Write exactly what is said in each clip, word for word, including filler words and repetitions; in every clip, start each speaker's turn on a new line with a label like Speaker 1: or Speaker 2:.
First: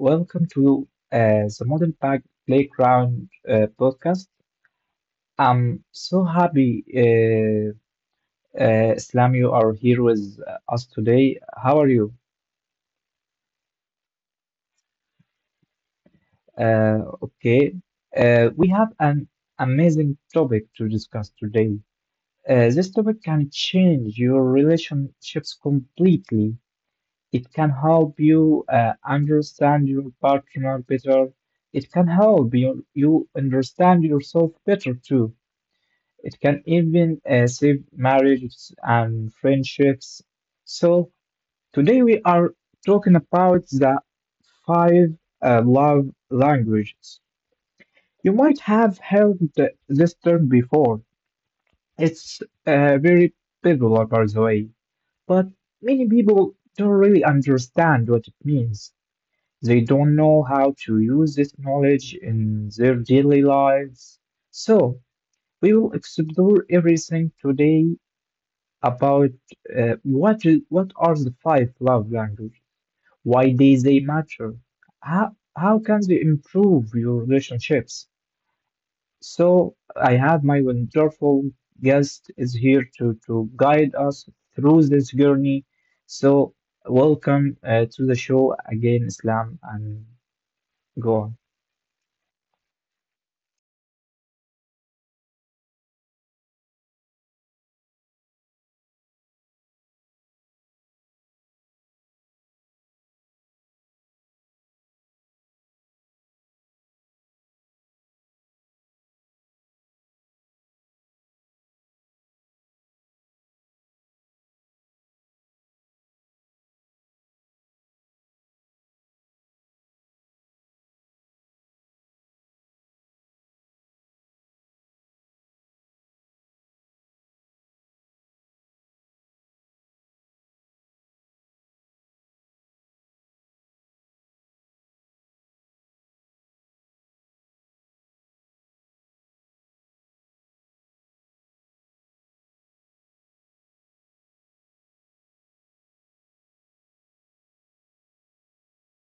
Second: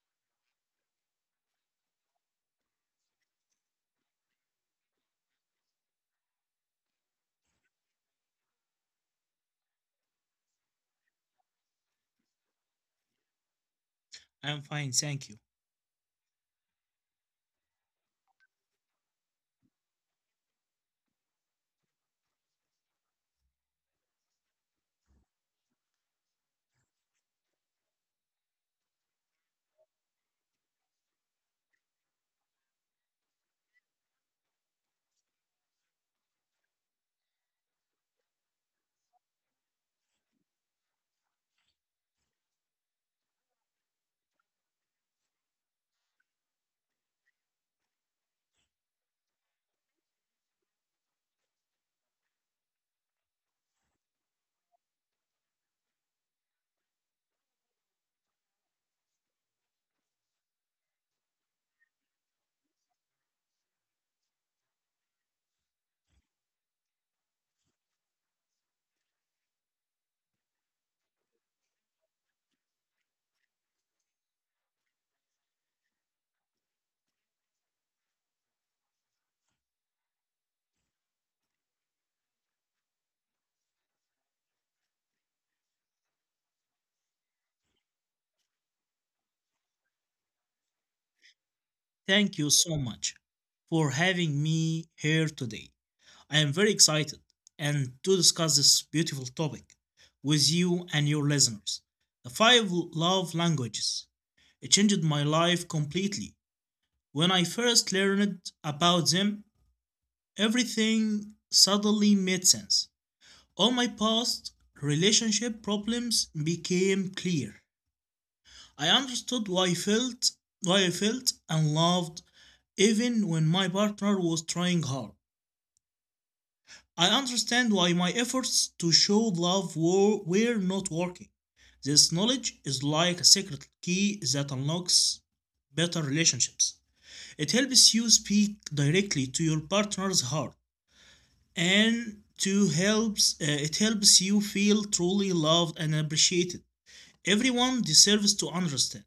Speaker 1: welcome to uh, the Modern Pack Playground uh, podcast. I'm so happy, uh, uh, Islam, you are here with us today. How are you?
Speaker 2: I'm fine, thank you.
Speaker 1: Uh, okay. Uh, we have an amazing topic to discuss today. Uh, this topic can change your relationships completely. It can help you uh, understand your partner better. It can help you, you understand yourself better too. It can even uh, save marriages and friendships. So, today we are talking about the five uh, love languages. You might have heard th- this term before. It's uh, very popular, by the way, but many people don't really understand what it means. They don't know how to use this knowledge in their daily lives. So, we will explore everything today about uh, what is, what are the five love languages, why they, they matter, how, how can they improve your relationships. So, I have my wonderful guest is here to, to guide us through this journey. So, welcome uh, to the show again, Islam, and go on.
Speaker 2: Thank you so much for having me here today. I am very excited and to discuss this beautiful topic with you and your listeners. The five love languages. It changed my life completely. When I first learned about them, everything suddenly made sense. All my past relationship problems became clear. I understood why I felt why I felt and loved even when my partner was trying hard. I understand why my efforts to show love were, were not working. This knowledge is like a secret key that unlocks better relationships. It helps you speak directly to your partner's heart and to helps uh, it helps you feel truly loved and appreciated. Everyone deserves to understand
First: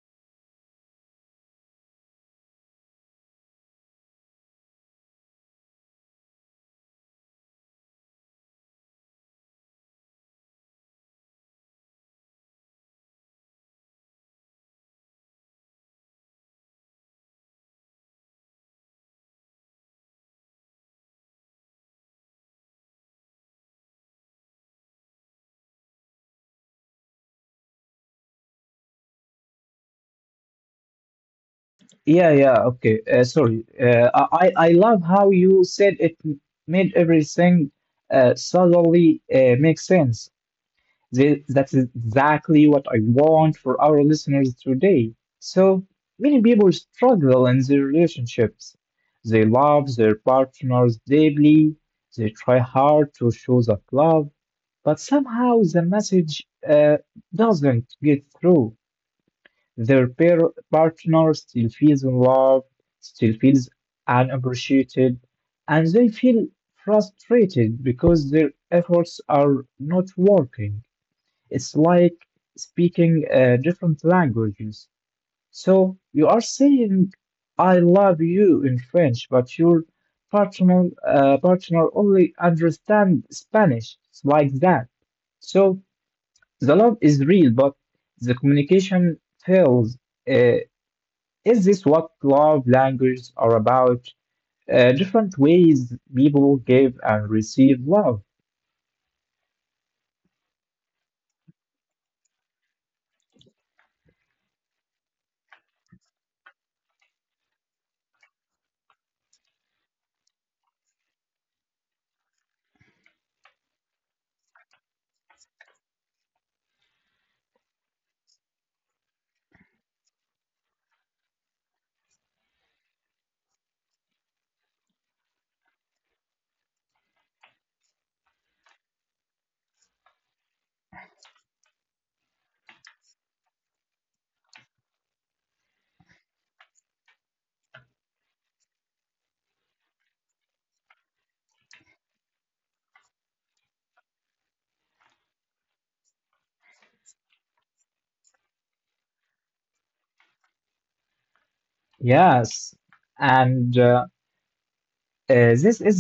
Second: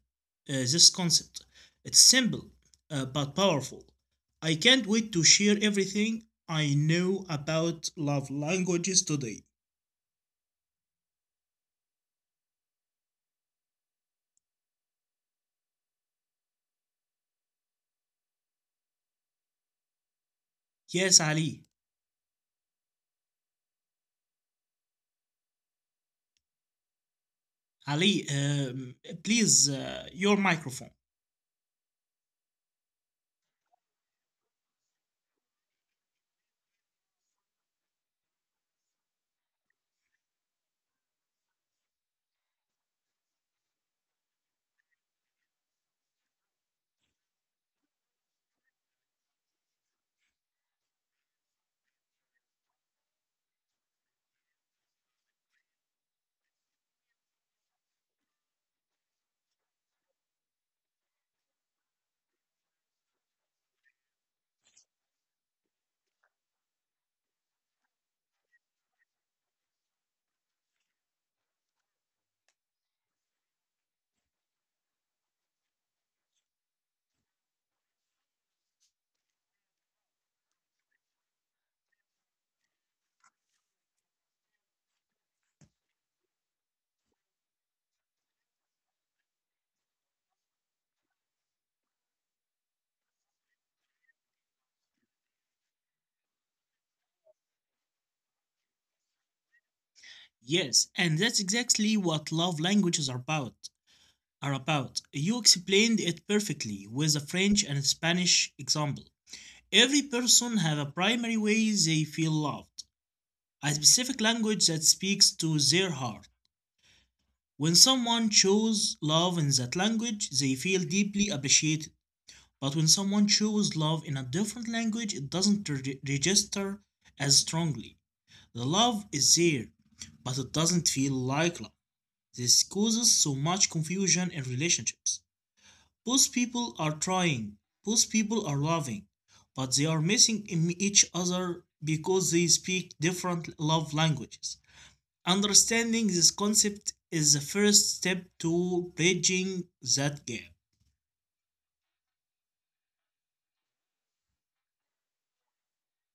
Speaker 2: uh, this concept. It's simple uh, but powerful. I can't wait to share everything I know about love languages today. Yes, Ali. Ali, um, Please, uh, your microphone.
Speaker 1: Yeah, yeah, okay. Uh, sorry. Uh, I I I love how you said it m- made everything uh, suddenly uh, make sense. Th- That's exactly what I want for our listeners today. So many people struggle in their relationships. They love their partners deeply. They try hard to show that love, but somehow the message uh, doesn't get through. Their pair partner still feels unloved, still feels unappreciated, and they feel frustrated because their efforts are not working. It's like speaking uh, different languages. So you are saying "I love you" in French, but your partner uh, partner only understand Spanish. It's like that. So the love is real, but the communication fails. Uh, is this what love languages are about? Uh, different ways people give and receive love.
Speaker 2: Yes, and that's exactly what love languages are about. Are about. You explained it perfectly with the French and Spanish example. Every person have a primary way they feel loved, a specific language that speaks to their heart. When someone shows love in that language, they feel deeply appreciated. But when someone shows love in a different language, it doesn't re- register as strongly. The love is there, but it doesn't feel like love. This causes so much confusion in relationships. Both people are trying, both people are loving, but they are missing each other because they speak different love languages. Understanding this concept is the first step to bridging that gap.
Speaker 1: Yes, and uh, uh, this is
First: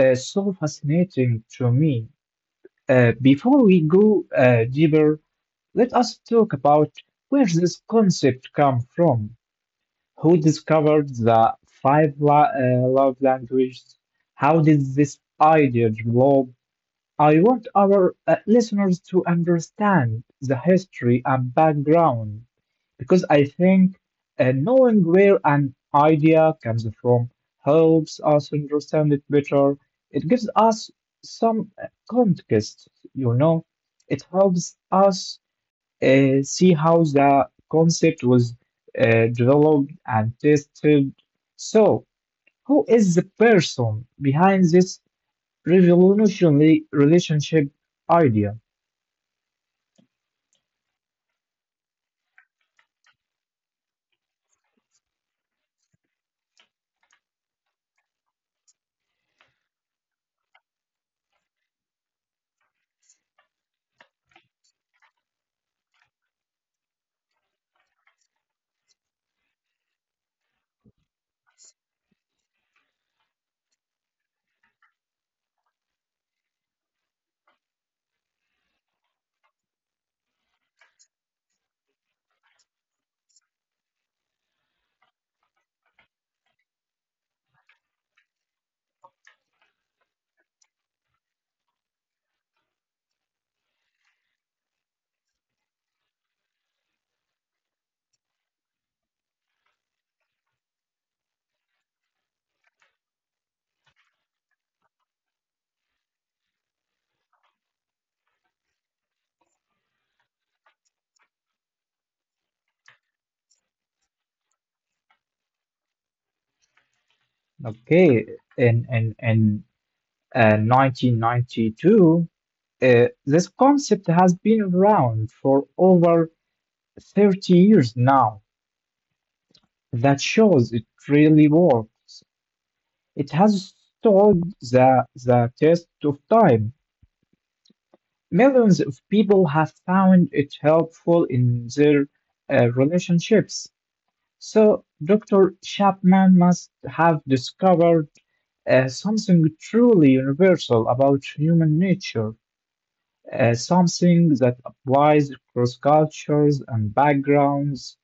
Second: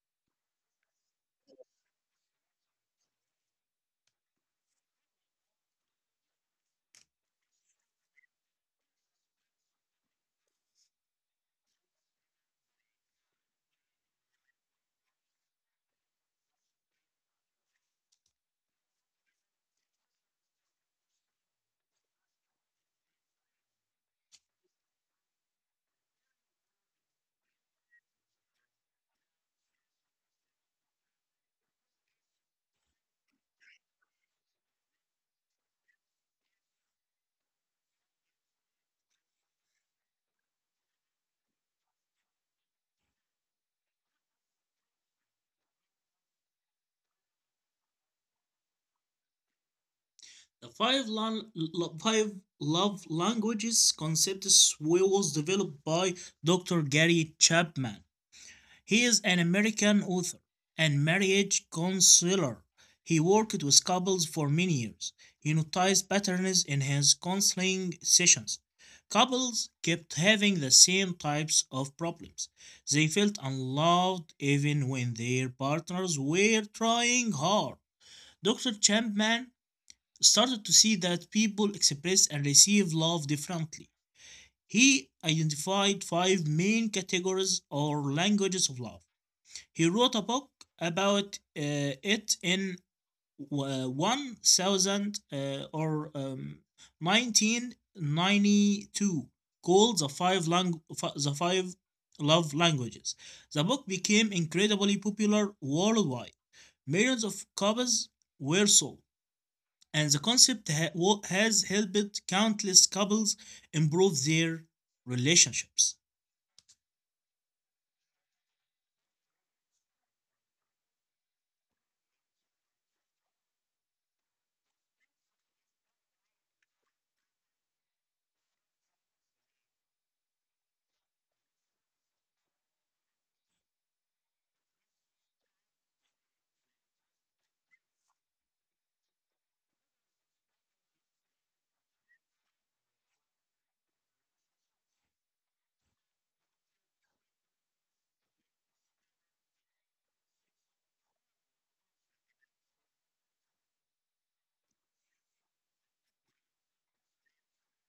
Speaker 1: uh, so fascinating to me. Uh, before we go uh, deeper, let us talk about where this concept come from. Who discovered the five la- uh, love languages? How did this idea develop? I want our uh, listeners to understand the history and background because I think uh, knowing where an idea comes from helps us understand it better. It gives us some uh, context, you know. It helps us uh, see how the concept was uh, developed and tested. So, who is the person behind this revolutionary relationship idea.
Speaker 2: The five, lan- lo- five love languages concepts was developed by Doctor Gary Chapman. He is an American author and marriage counselor. He worked with couples for many years. He noticed patterns in his counseling sessions. Couples kept having the same types of problems. They felt unloved even when their partners were trying hard. Doctor Chapman started to see that people express and receive love differently. He identified five main categories or languages of love. He wrote a book about uh, it in uh, one thousand uh, or um, nineteen ninety-two, called the five lang- the five love languages. The book became incredibly popular worldwide. Millions of copies were sold, and the concept ha- has helped countless couples improve their relationships.
Speaker 1: Okay, in in in uh, nineteen ninety-two, uh, this concept has been around for over thirty years now. That shows it really works. It has stood the the test of time. Millions of people have found it helpful in their uh, relationships. So, doctor Chapman must have discovered uh, something truly universal about human nature, uh, something that applies across cultures and backgrounds.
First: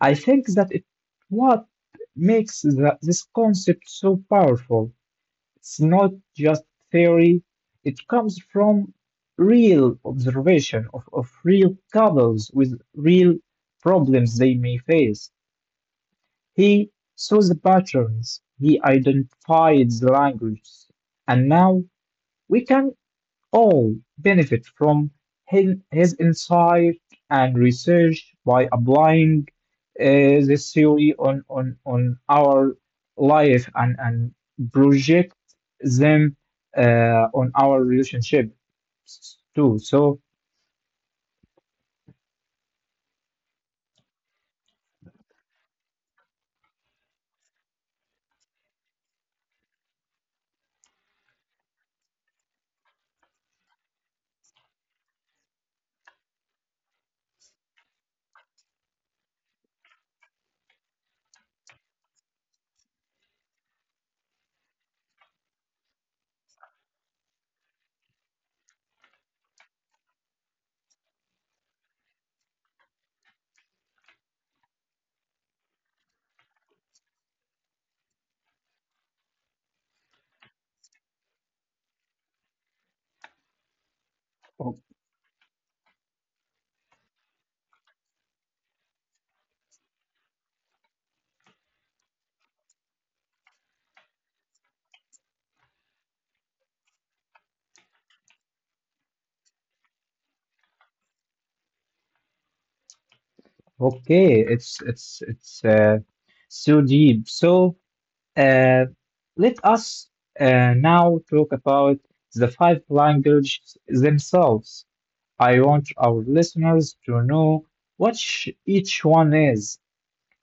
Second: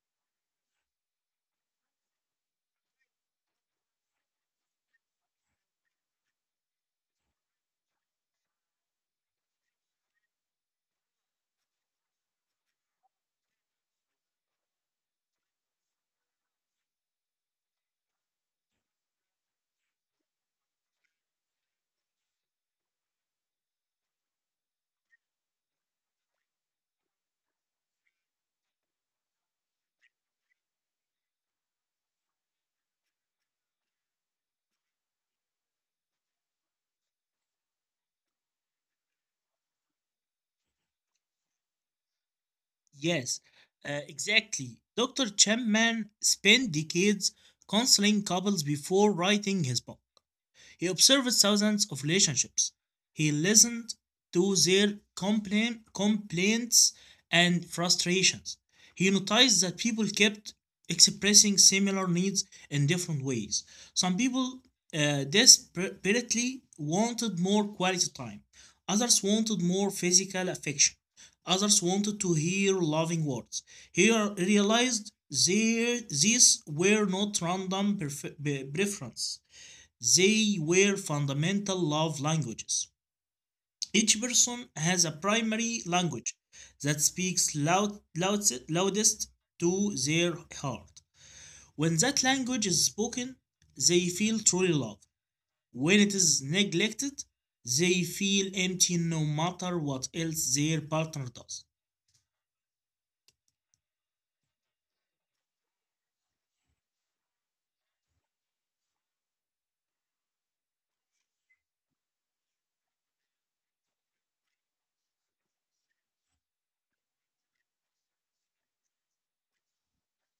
Speaker 1: I think that it what makes the, this concept so powerful. It's not just theory; it comes from real observation of, of real couples with real problems they may face. He saw the patterns, he identified the language, and now we can all benefit from his, his insight and research by applying uh, this theory on, on, on our life and, and project them uh, on our relationship s- too. So,
Speaker 2: Yes, uh, exactly. Doctor Chapman spent decades counseling couples before writing his book. He observed thousands of relationships. He listened to their complain, complaints and frustrations. He noticed that people kept expressing similar needs in different ways. Some people uh, desperately wanted more quality time, others wanted more physical affection, others wanted to hear loving words. He realized they, these were not random prefer- preferences, they were fundamental love languages. Each person
Speaker 1: o-
Speaker 2: has a primary language that speaks loud, loudest, loudest to their heart. When that language is spoken, they feel truly loved. When it is neglected, they feel empty no matter what else their partner does.
Speaker 1: okay, it's it's it's uh, so deep. So, uh, let us uh, now talk about the five languages themselves. I want our listeners to know what sh- each one is.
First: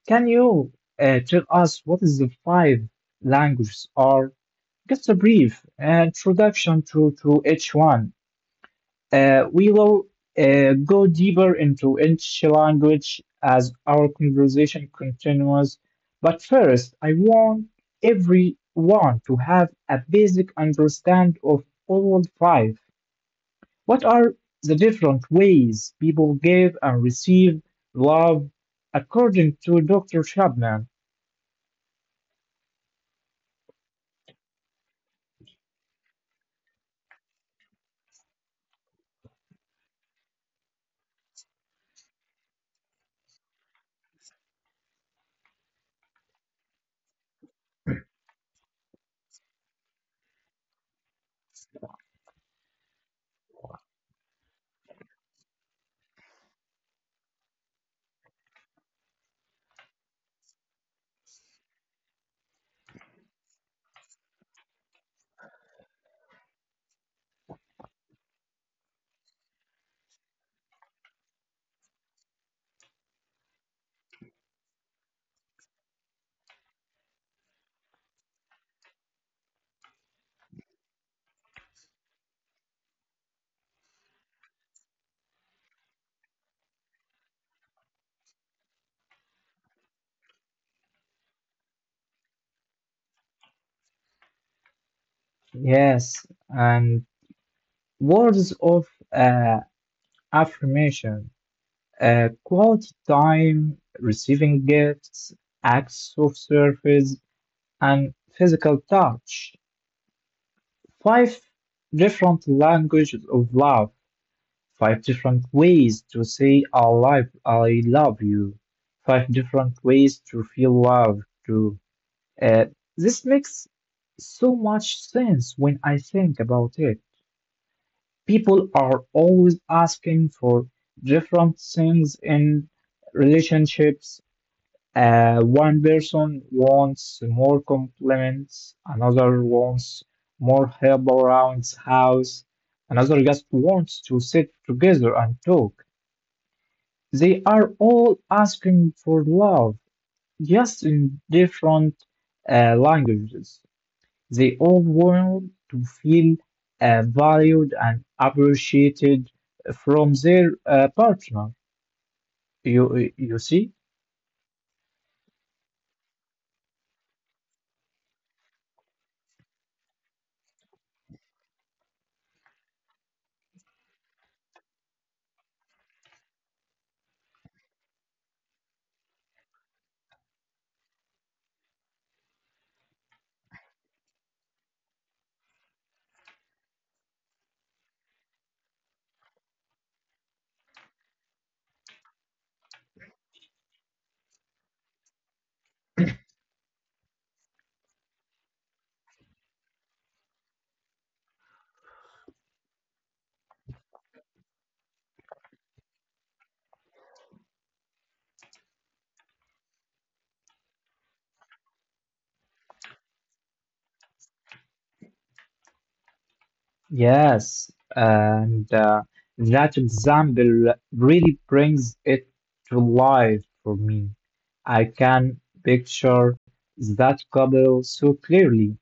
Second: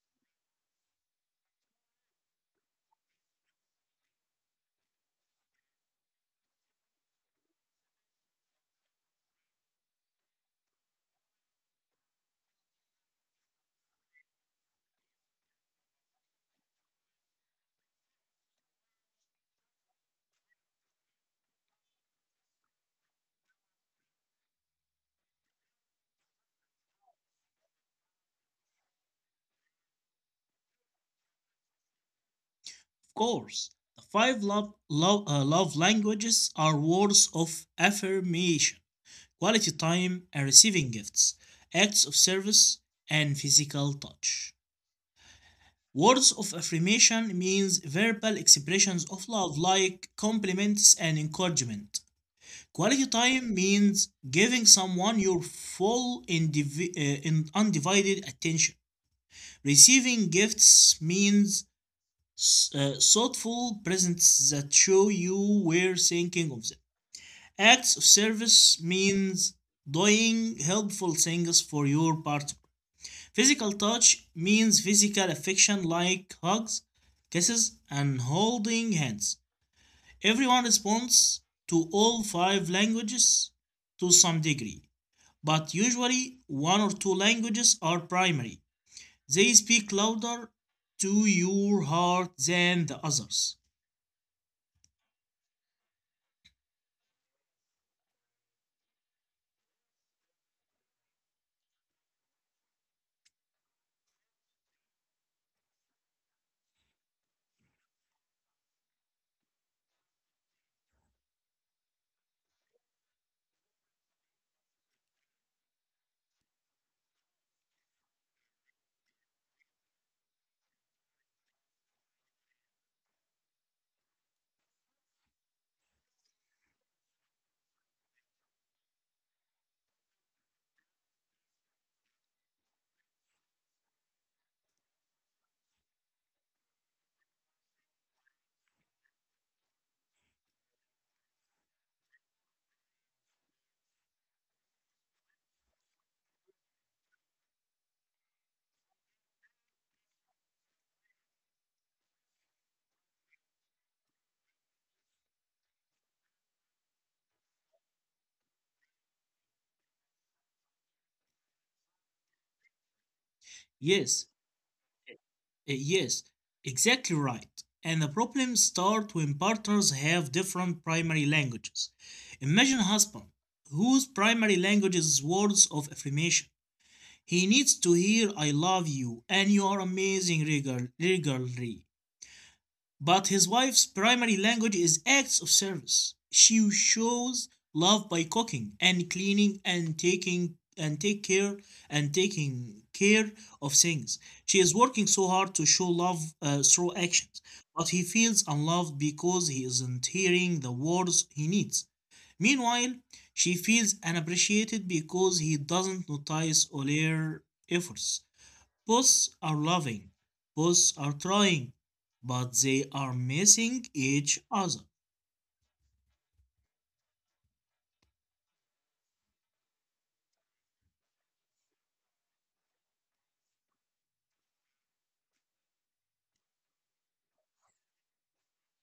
Speaker 1: Can you uh, tell us what is the five languages are? Just a brief uh, introduction to, to each one. Uh, we will uh, go deeper into each language as our conversation continues. But first, I want everyone to have a basic understand of all five. What are the different ways people give and receive love according to doctor Chapman?
Speaker 2: Of course, the five love, love, uh, love languages are words of affirmation, quality time and receiving gifts, acts of service, and physical touch. Words of affirmation means verbal expressions of love like compliments and encouragement. Quality time means giving someone your full indivi- uh, in- undivided attention. Receiving gifts means uh, thoughtful presents that show you were thinking of them. Acts of service means doing helpful things for your partner. Physical touch means physical affection like hugs, kisses, and holding hands. Everyone responds to all five languages to some degree, but usually one or two languages are primary. They speak louder to your heart than the others.
Speaker 1: Yes, and words of uh, affirmation, uh, quality time, receiving gifts, acts of service, and physical touch. Five different languages of love. Five different ways to say I love, I love you. Five different ways to feel love too. Uh, this makes so much sense when I think about it. People are always asking for different things in relationships. Uh, one person wants more compliments, another wants more help around house, another just wants to sit together and talk. They are all asking for love, just in different uh, languages. They all want to feel uh, valued and appreciated from their uh, partner. You, you see?
Speaker 2: Yes. Uh, Yes, exactly right. And the problems start when partners have different primary languages. Imagine a husband whose primary language is words of affirmation. He needs to hear I love you and you are amazing regular- regularly. But his wife's primary language is acts of service. She shows love by cooking and cleaning and taking and take care and taking care of things. She is working so hard to show love uh, through actions, but he feels unloved because he isn't hearing the words he needs. Meanwhile, she feels unappreciated because he doesn't notice all her efforts. Both are loving, both are trying, but they are missing each other.
Speaker 1: Yes, and uh, that example really brings it to life for me. I can picture that couple so clearly.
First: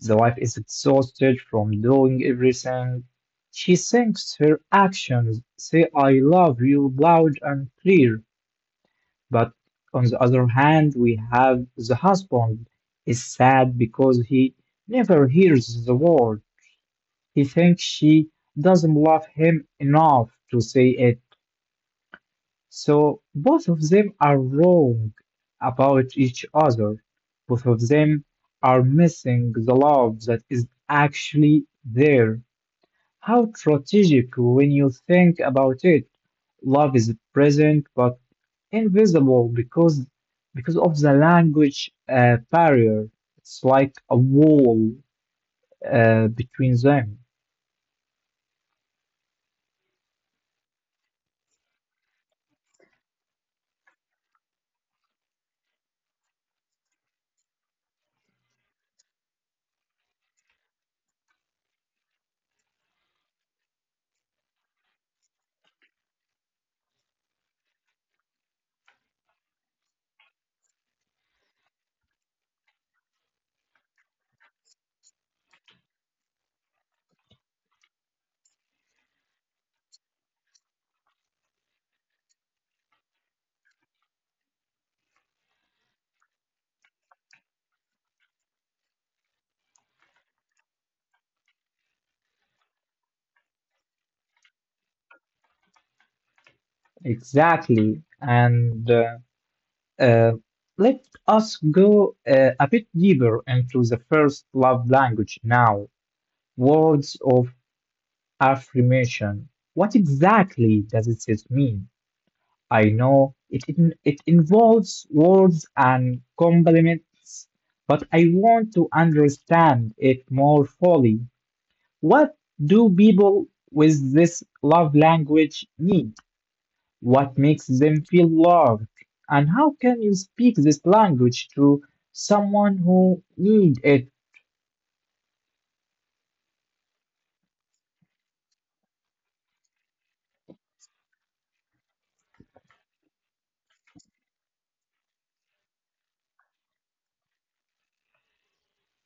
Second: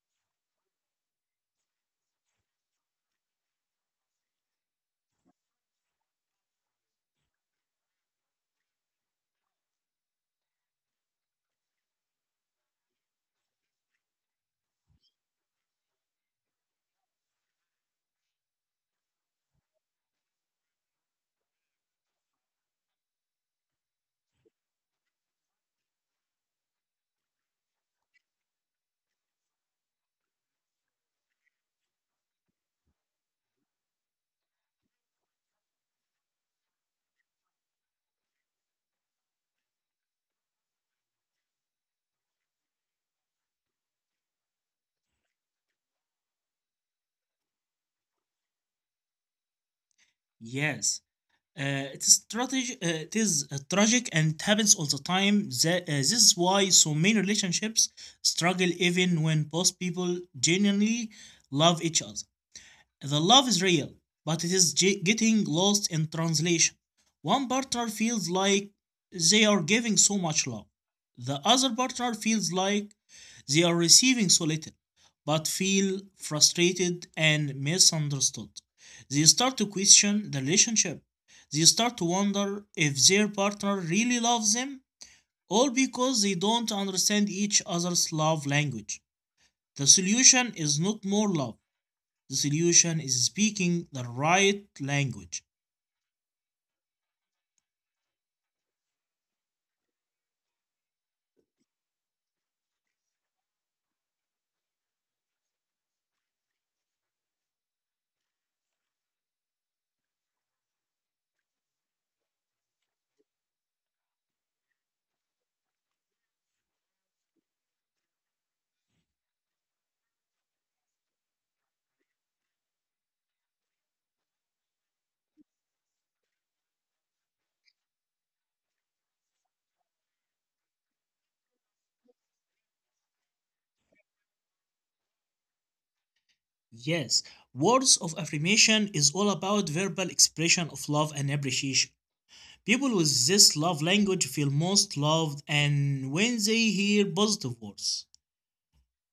Speaker 1: The wife is exhausted from doing everything. She thinks her actions say, I love you loud and clear. But on the other hand, we have the husband is sad because he never hears the word he thinks she doesn't love him enough to say it. So both of them are wrong about each other. Both of them are missing the love that is actually there. How strategic when you think about it. Love is present but invisible because because of the language uh, barrier. It's like a wall uh, between them.
Speaker 2: Yes, uh, it's strategy. Uh, it is uh, tragic and it happens all the time. That, uh, this is why so many relationships struggle even when both people genuinely love each other. The love is real, but it is ge- getting lost in translation. One partner feels like they are giving so much love. The other partner feels like they are receiving so little, but feel frustrated and misunderstood. They start to question the relationship. They start to wonder if their partner really loves them, all because they don't understand each other's love language. The solution is not more love. The solution is speaking the right language.
Speaker 1: Exactly. And uh, Uh, let us go uh, a bit deeper into the first love language now, words of affirmation. What exactly does it mean? I know it, it, it involves words and compliments, but I want to understand it more fully. What do people with this love language mean? What makes them feel loved? And how can you speak this language to someone who need it?
Speaker 2: Yes, words of affirmation is all about verbal expression of love and appreciation. People with this love language feel most loved and when they hear positive words,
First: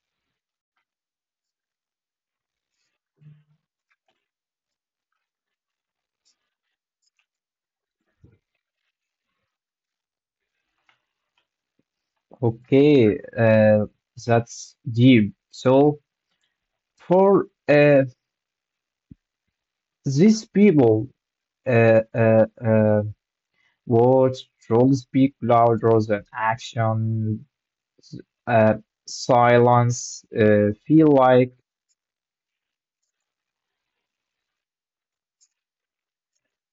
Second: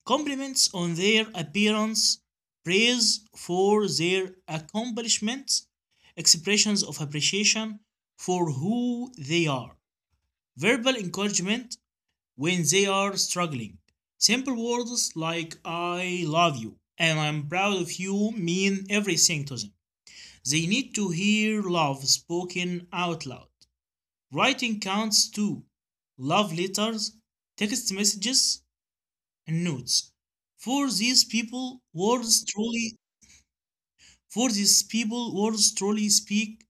Speaker 2: compliments on their appearance, praise for their accomplishments, expressions of appreciation for who they are, verbal encouragement when they are
Speaker 1: Okay,
Speaker 2: struggling.
Speaker 1: uh,
Speaker 2: Simple
Speaker 1: that's
Speaker 2: words
Speaker 1: deep.
Speaker 2: like
Speaker 1: So
Speaker 2: I love you and
Speaker 1: for
Speaker 2: I'm proud of
Speaker 1: uh,
Speaker 2: you mean everything to them.
Speaker 1: these
Speaker 2: They need
Speaker 1: people,
Speaker 2: to hear
Speaker 1: uh,
Speaker 2: love
Speaker 1: uh,
Speaker 2: spoken
Speaker 1: uh,
Speaker 2: out loud.
Speaker 1: words
Speaker 2: Writing
Speaker 1: should
Speaker 2: counts
Speaker 1: speak
Speaker 2: too.
Speaker 1: louder than
Speaker 2: Love letters,
Speaker 1: action.
Speaker 2: text messages,
Speaker 1: Uh,
Speaker 2: and notes.
Speaker 1: silence uh,
Speaker 2: For
Speaker 1: feel
Speaker 2: these
Speaker 1: like
Speaker 2: people, words truly for these people, words truly speak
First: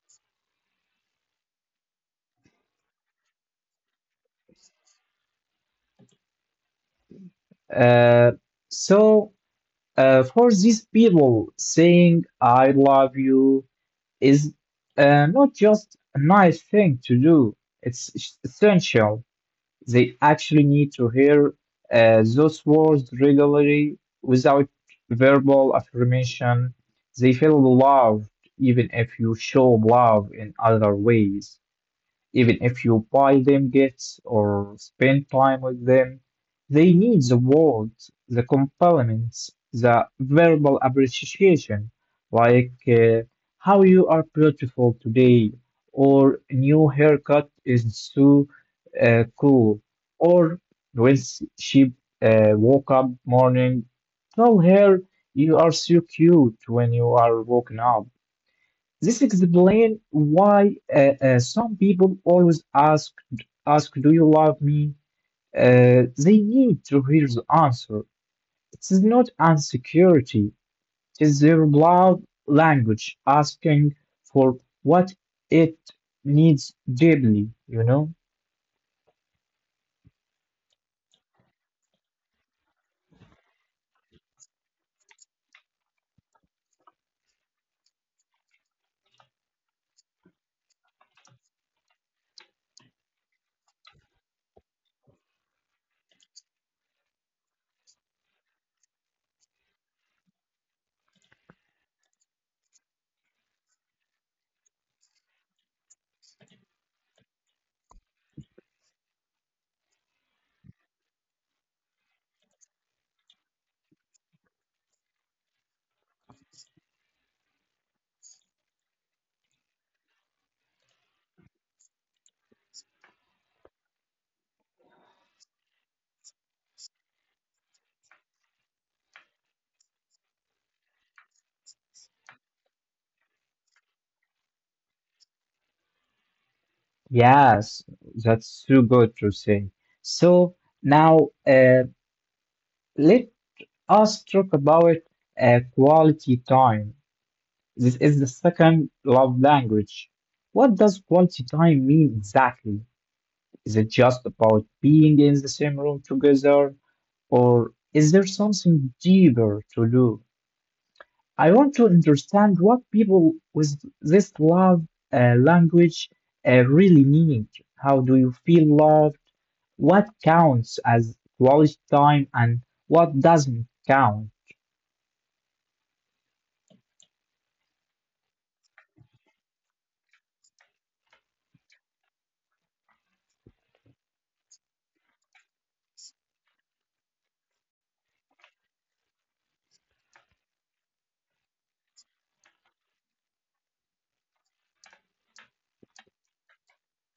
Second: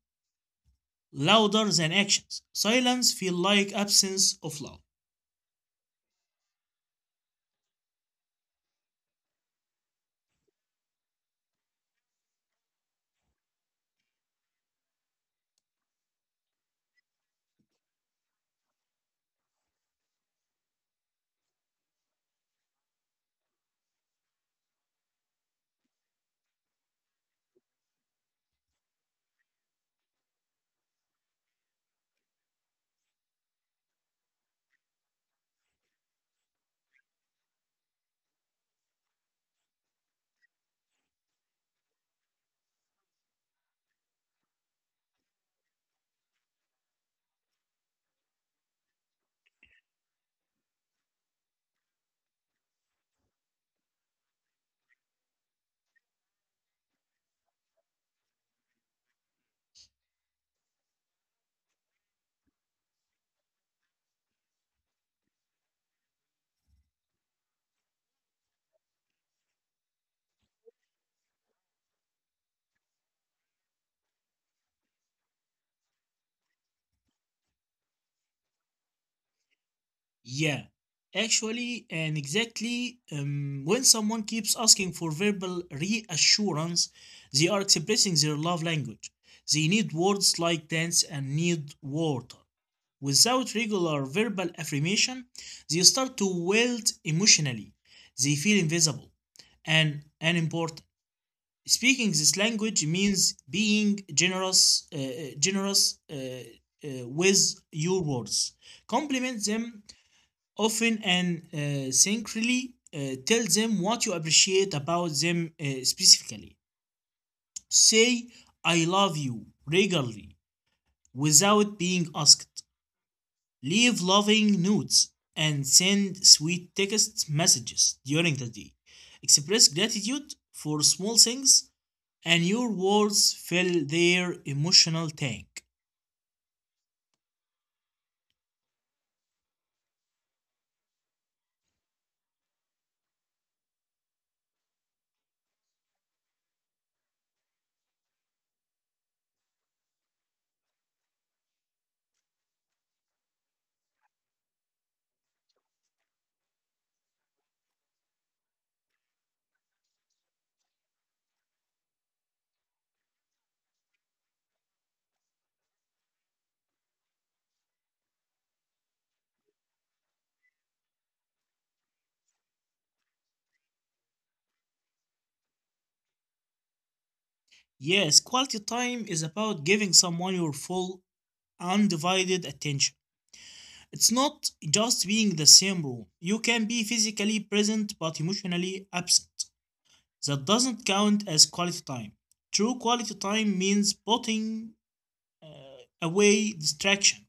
Speaker 2: louder than actions. Silence feel like absence of love.
Speaker 1: uh, so uh, for these people saying I love you is uh, not just a nice thing to do, it's essential. They actually need to hear uh, those words regularly without verbal affirmation. They feel loved even if you show love in other ways. Even if you buy them gifts or spend time with them, they need the words, the compliments, the verbal appreciation, like uh, how you are beautiful today, or new haircut is so uh, cool, or when s- she uh, woke up morning, tell her you are so cute when you are woken up this explains why uh, uh, some people always ask, ask, "Do you love me?" Uh, they need to hear the answer. It is not insecurity; it is their love language asking for what it needs deeply. You know?
Speaker 2: Yeah, actually and exactly. Um, when someone keeps asking for verbal reassurance, they are expressing their love language. They need words like dance and need water. Without regular verbal affirmation, they start to wilt emotionally. They feel invisible and unimportant. Speaking this language means being generous, uh, uh, generous uh, uh, with your words. Compliment them often and uh, sincerely. Uh, tell them what you appreciate about them uh, specifically. Say "I love you" regularly without being asked. Leave loving notes and send sweet text messages during the day. Express gratitude for small things and your words fill their emotional tank.
Speaker 1: Yes, that's too good to say. So now, uh, let us talk about uh, quality time. This is the second love language. What does quality time mean exactly? Is it just about being in the same room together, or is there something deeper to do? I want to understand what people with this love uh, language uh, really need. How do you feel loved? What counts as quality time and what doesn't count?
Speaker 2: Yes, quality time is about giving someone your full, undivided attention. It's not just being the same room. You can be physically present but emotionally absent. That doesn't count as quality time. True quality time means putting away distraction.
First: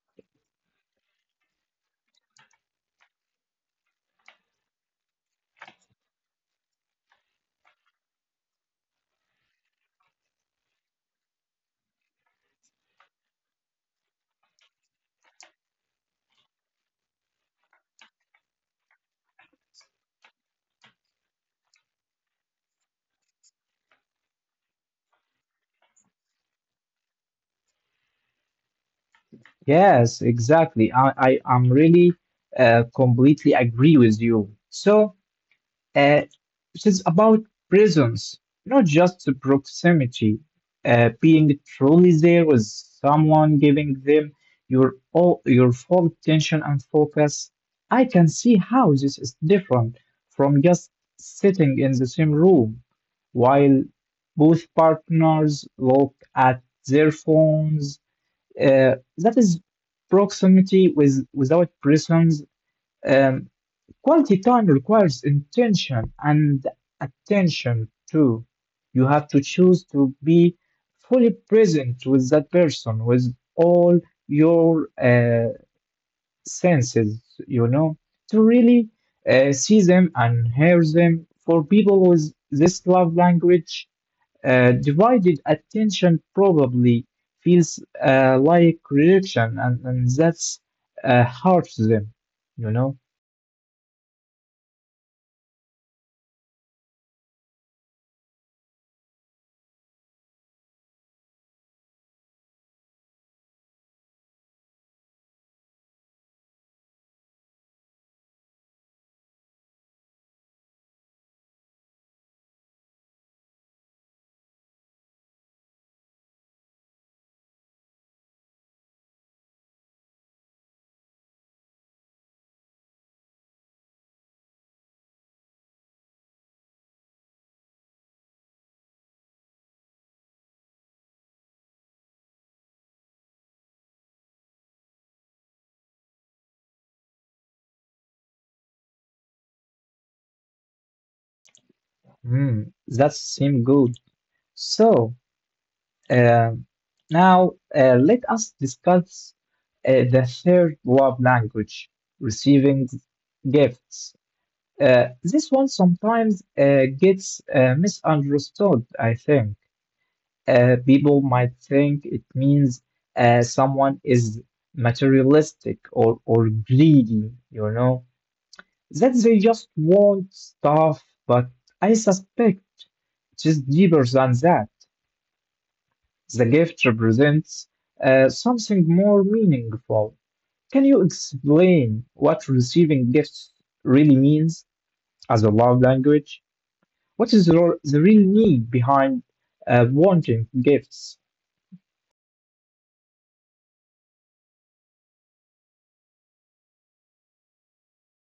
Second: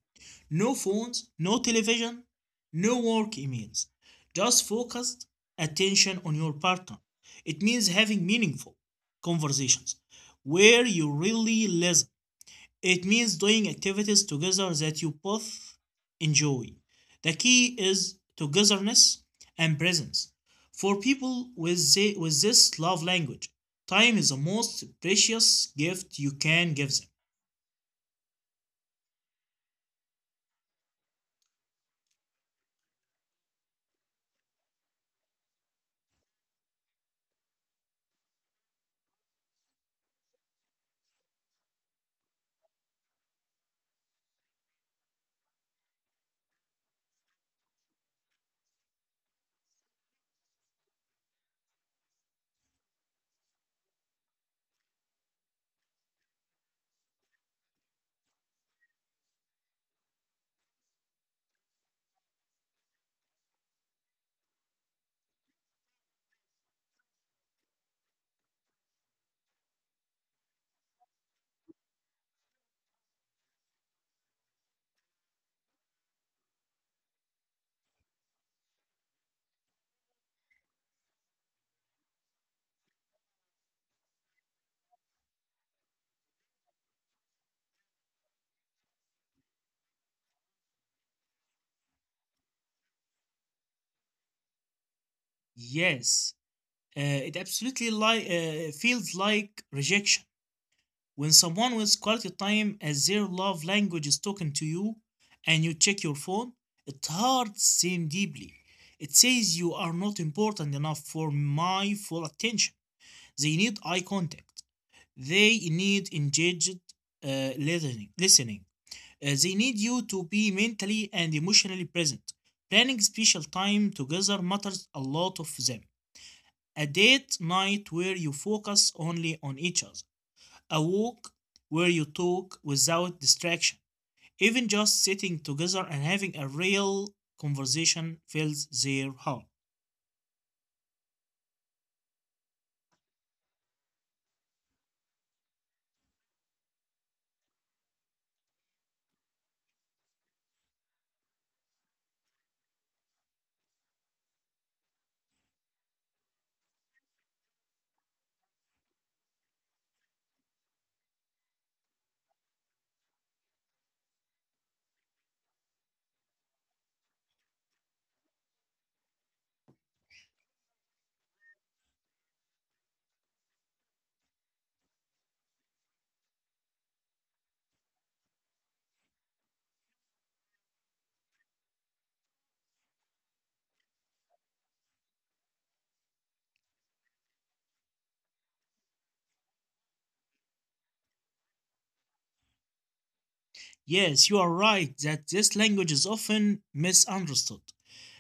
Speaker 2: No phones, no television, no work emails. Just focused attention on your partner. It means having meaningful conversations where you really listen. It means doing activities together that you both enjoy. The key is togetherness and presence. For people with, the, with this love language, time is the most precious gift you can give them.
Speaker 1: Yes, exactly. I, I I'm really uh, completely agree with you. So uh, it is about presence, not just the proximity, uh, being truly there with someone, giving them your all your full attention and focus. I can see how this is different from just sitting in the same room while both partners look at their phones. Uh, that is proximity with, without presence. Um, quality time requires intention and attention too. You have to choose to be fully present with that person, with all your uh, senses, you know, to really uh, see them and hear them. For people with this love language, uh, divided attention probably feels uh, like rejection, and, and that's uh, hard to them, you know.
Speaker 2: Yes, Uh, it absolutely li- uh, feels like rejection. When someone with quality time as their love language is talking to you and you check your phone, it hurts them deeply. It says you are not important enough for my full attention. They need eye contact. They need engaged uh, listening. listening. Uh, they need you to be mentally and emotionally present. Planning special time together matters a lot of them, a date night where you focus only on each other. A walk where you talk without distraction. Even just sitting together and having a real conversation fills their heart.
Speaker 1: Mm, that seems good. So uh, now uh, let us discuss uh, the third love language, receiving gifts. Uh, this one sometimes uh, gets uh, misunderstood, I think. Uh, people might think it means uh, someone is materialistic or, or greedy, you know, that they just want stuff, but I suspect it is deeper than that. The gift represents uh, something more meaningful. Can you explain what receiving gifts really means as a love language? What is the r- the real need behind uh, wanting gifts?
Speaker 2: Yes, you are right that this language is often misunderstood.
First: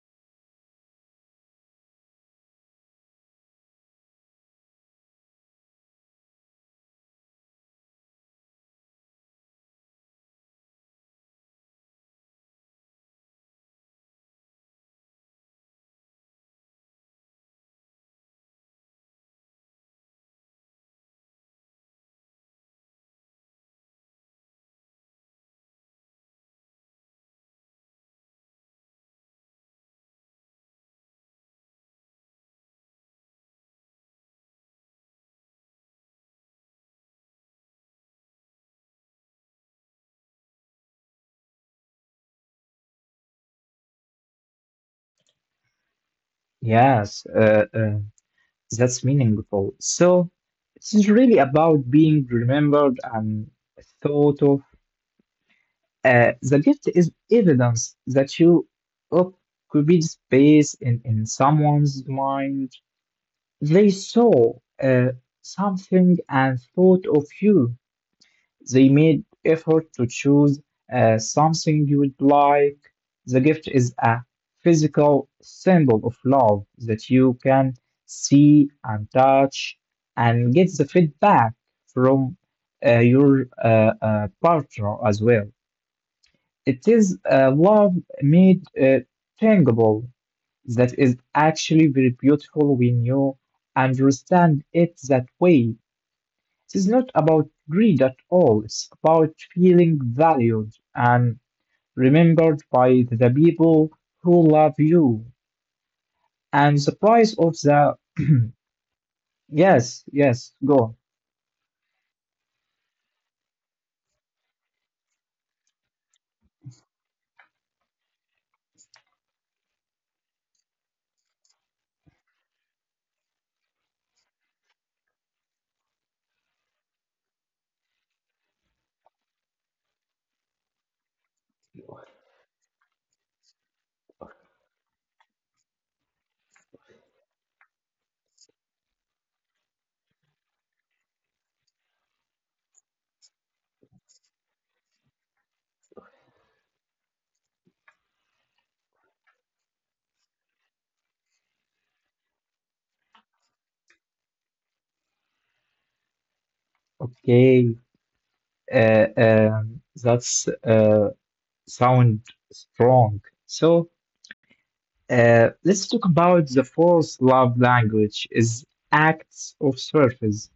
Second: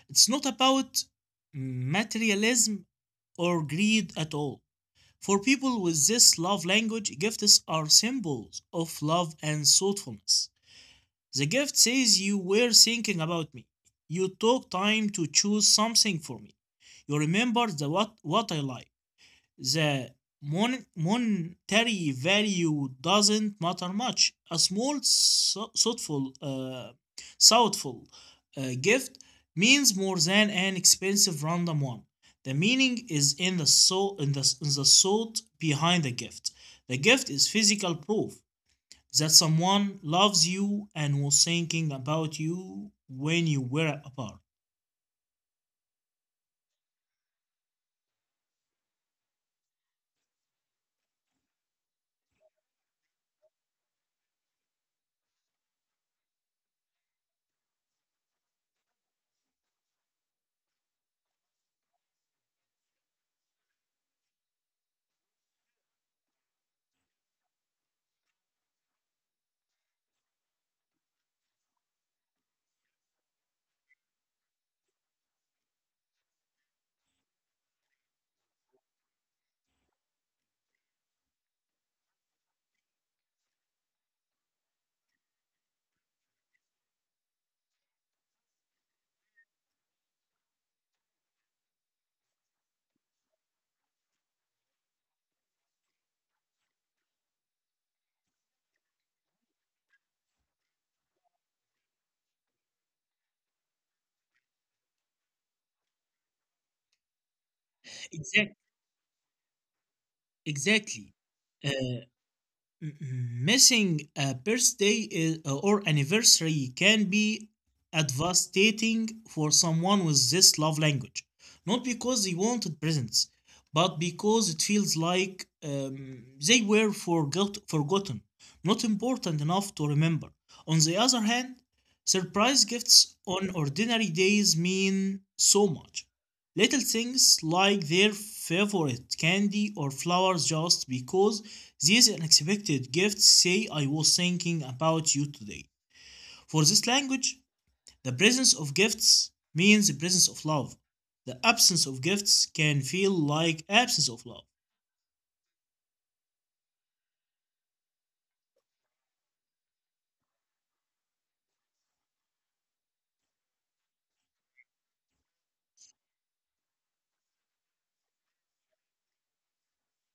Speaker 2: It's not about materialism or greed at all. For people with this love language, gifts are symbols of love and thoughtfulness. The gift says you were thinking about me. You took time to choose something for me. You remember the what, what I like. The mon- monetary value doesn't matter much. A small, so- thoughtful, uh, thoughtful uh, gift means more than an expensive random one. The meaning is in the soul, in the, in the thought behind the gift. The gift is physical proof that someone loves you and was thinking about you when you were apart.
Speaker 1: Yes, uh, uh, that's meaningful. So it is really about being remembered and thought of. Uh, the gift is evidence that you occupied space in, in someone's mind. They saw uh, something and thought of you. They made effort to choose uh, something you would like. The gift is a physical symbol of love that you can see and touch and get the feedback from uh, your uh, uh, partner as well. It is uh, love made uh, tangible that is actually very beautiful when you understand it that way. It is not about greed at all. It's about feeling valued and remembered by the people who love you. And the price of the
Speaker 2: Exact,
Speaker 1: yes, yes,
Speaker 2: exactly.
Speaker 1: go.
Speaker 2: Uh, Missing a birthday is, or anniversary can be devastating for someone with this love language. Not because they wanted presents, but because it feels like um, they were forgot- forgotten, not important enough to remember. On the other hand, surprise gifts on ordinary days mean so much. Little things like their favorite candy or flowers just because these unexpected gifts say I was thinking about you today. For this language, the presence of gifts means the presence of love. The absence of gifts can feel like absence of love.
Speaker 1: Okay, uh, um, that's uh, sound strong. So uh, let's talk about the fourth love language is acts of service.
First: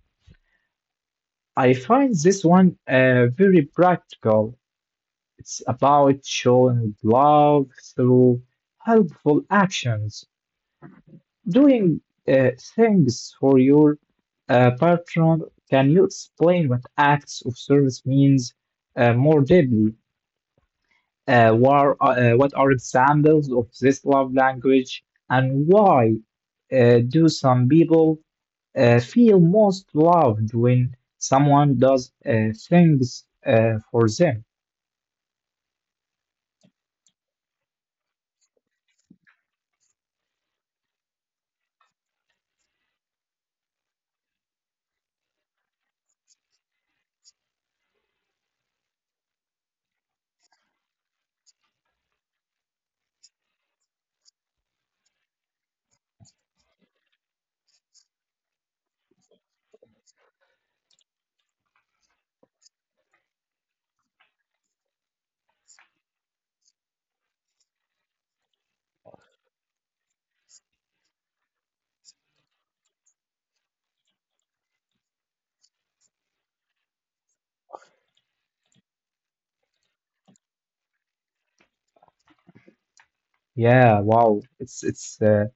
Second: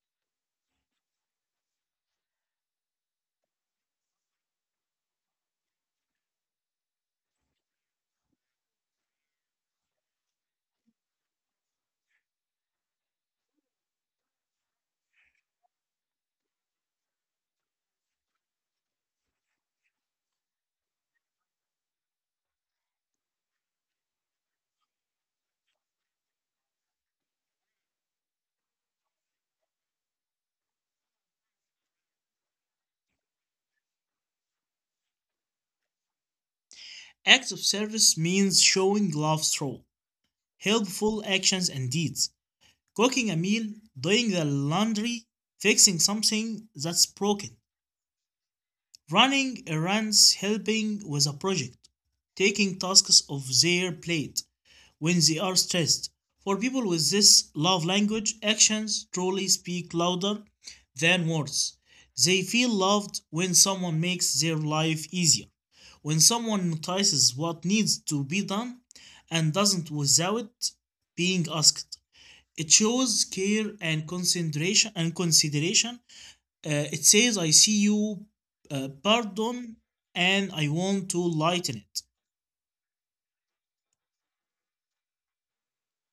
Speaker 1: I find this one uh, very practical. It's about showing love through helpful actions, doing uh, things for your uh, partner. Can you explain what acts of service means uh, more deeply? Uh, what, are, uh, what are examples of this love language, and why uh, do some people uh, feel most loved when someone does uh, things uh, for them?
Speaker 2: Acts of service means showing love through helpful actions and deeds. Cooking a meal, doing the laundry, fixing something that's broken. Running errands, helping with a project, taking tasks off their plate when they are stressed. For people with this love language, actions truly speak louder than words. They feel loved when someone makes their life easier, when someone notices what needs to be done and doesn't without being asked. It shows care and consideration and consideration, uh, it says, I see you, uh, pardon, and I want to lighten it.
Speaker 1: Yeah, wow. It's it's uh,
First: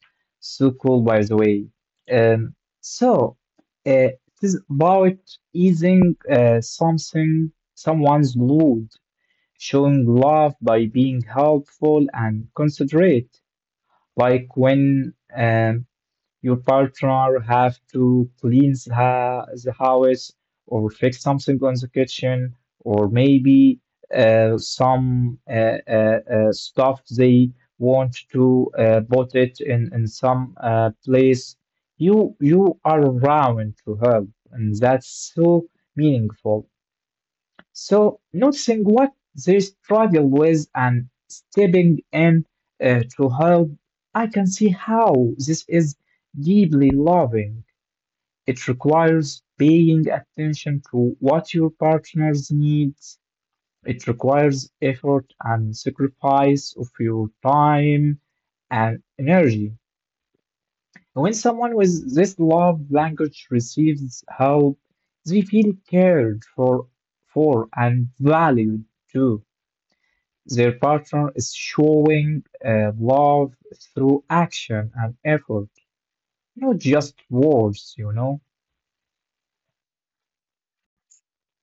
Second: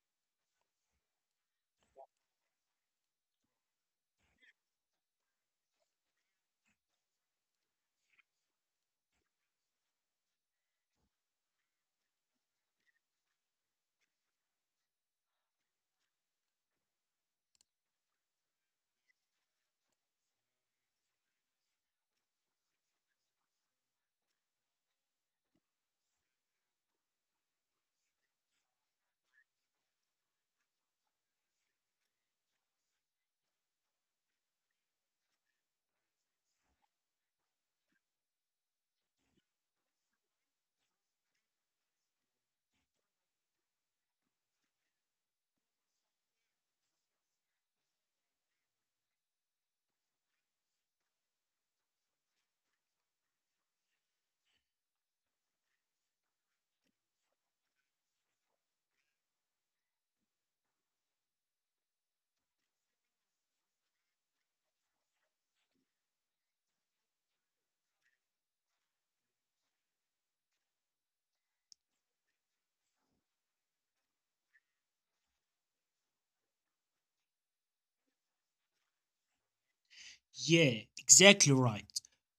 Speaker 1: so cool by the way. Um, so uh, it is about easing uh, something someone's load, showing love by being helpful and considerate. Like when um, your partner have to clean the ha- the house or fix something on the kitchen or maybe uh, some uh, uh, uh, stuff they want to uh, put it in, in some uh, place. You you are around to help, and that's so meaningful. So, noticing what they struggle with and stepping in uh, to help, I can see how this is deeply loving. It requires paying attention to what your partner's needs. It requires effort and sacrifice of your time and energy. When someone with this love language receives help, they feel cared for, for and valued too. Their partner is showing uh, love through action and effort, not just words, you know?
Speaker 2: Yeah, exactly right.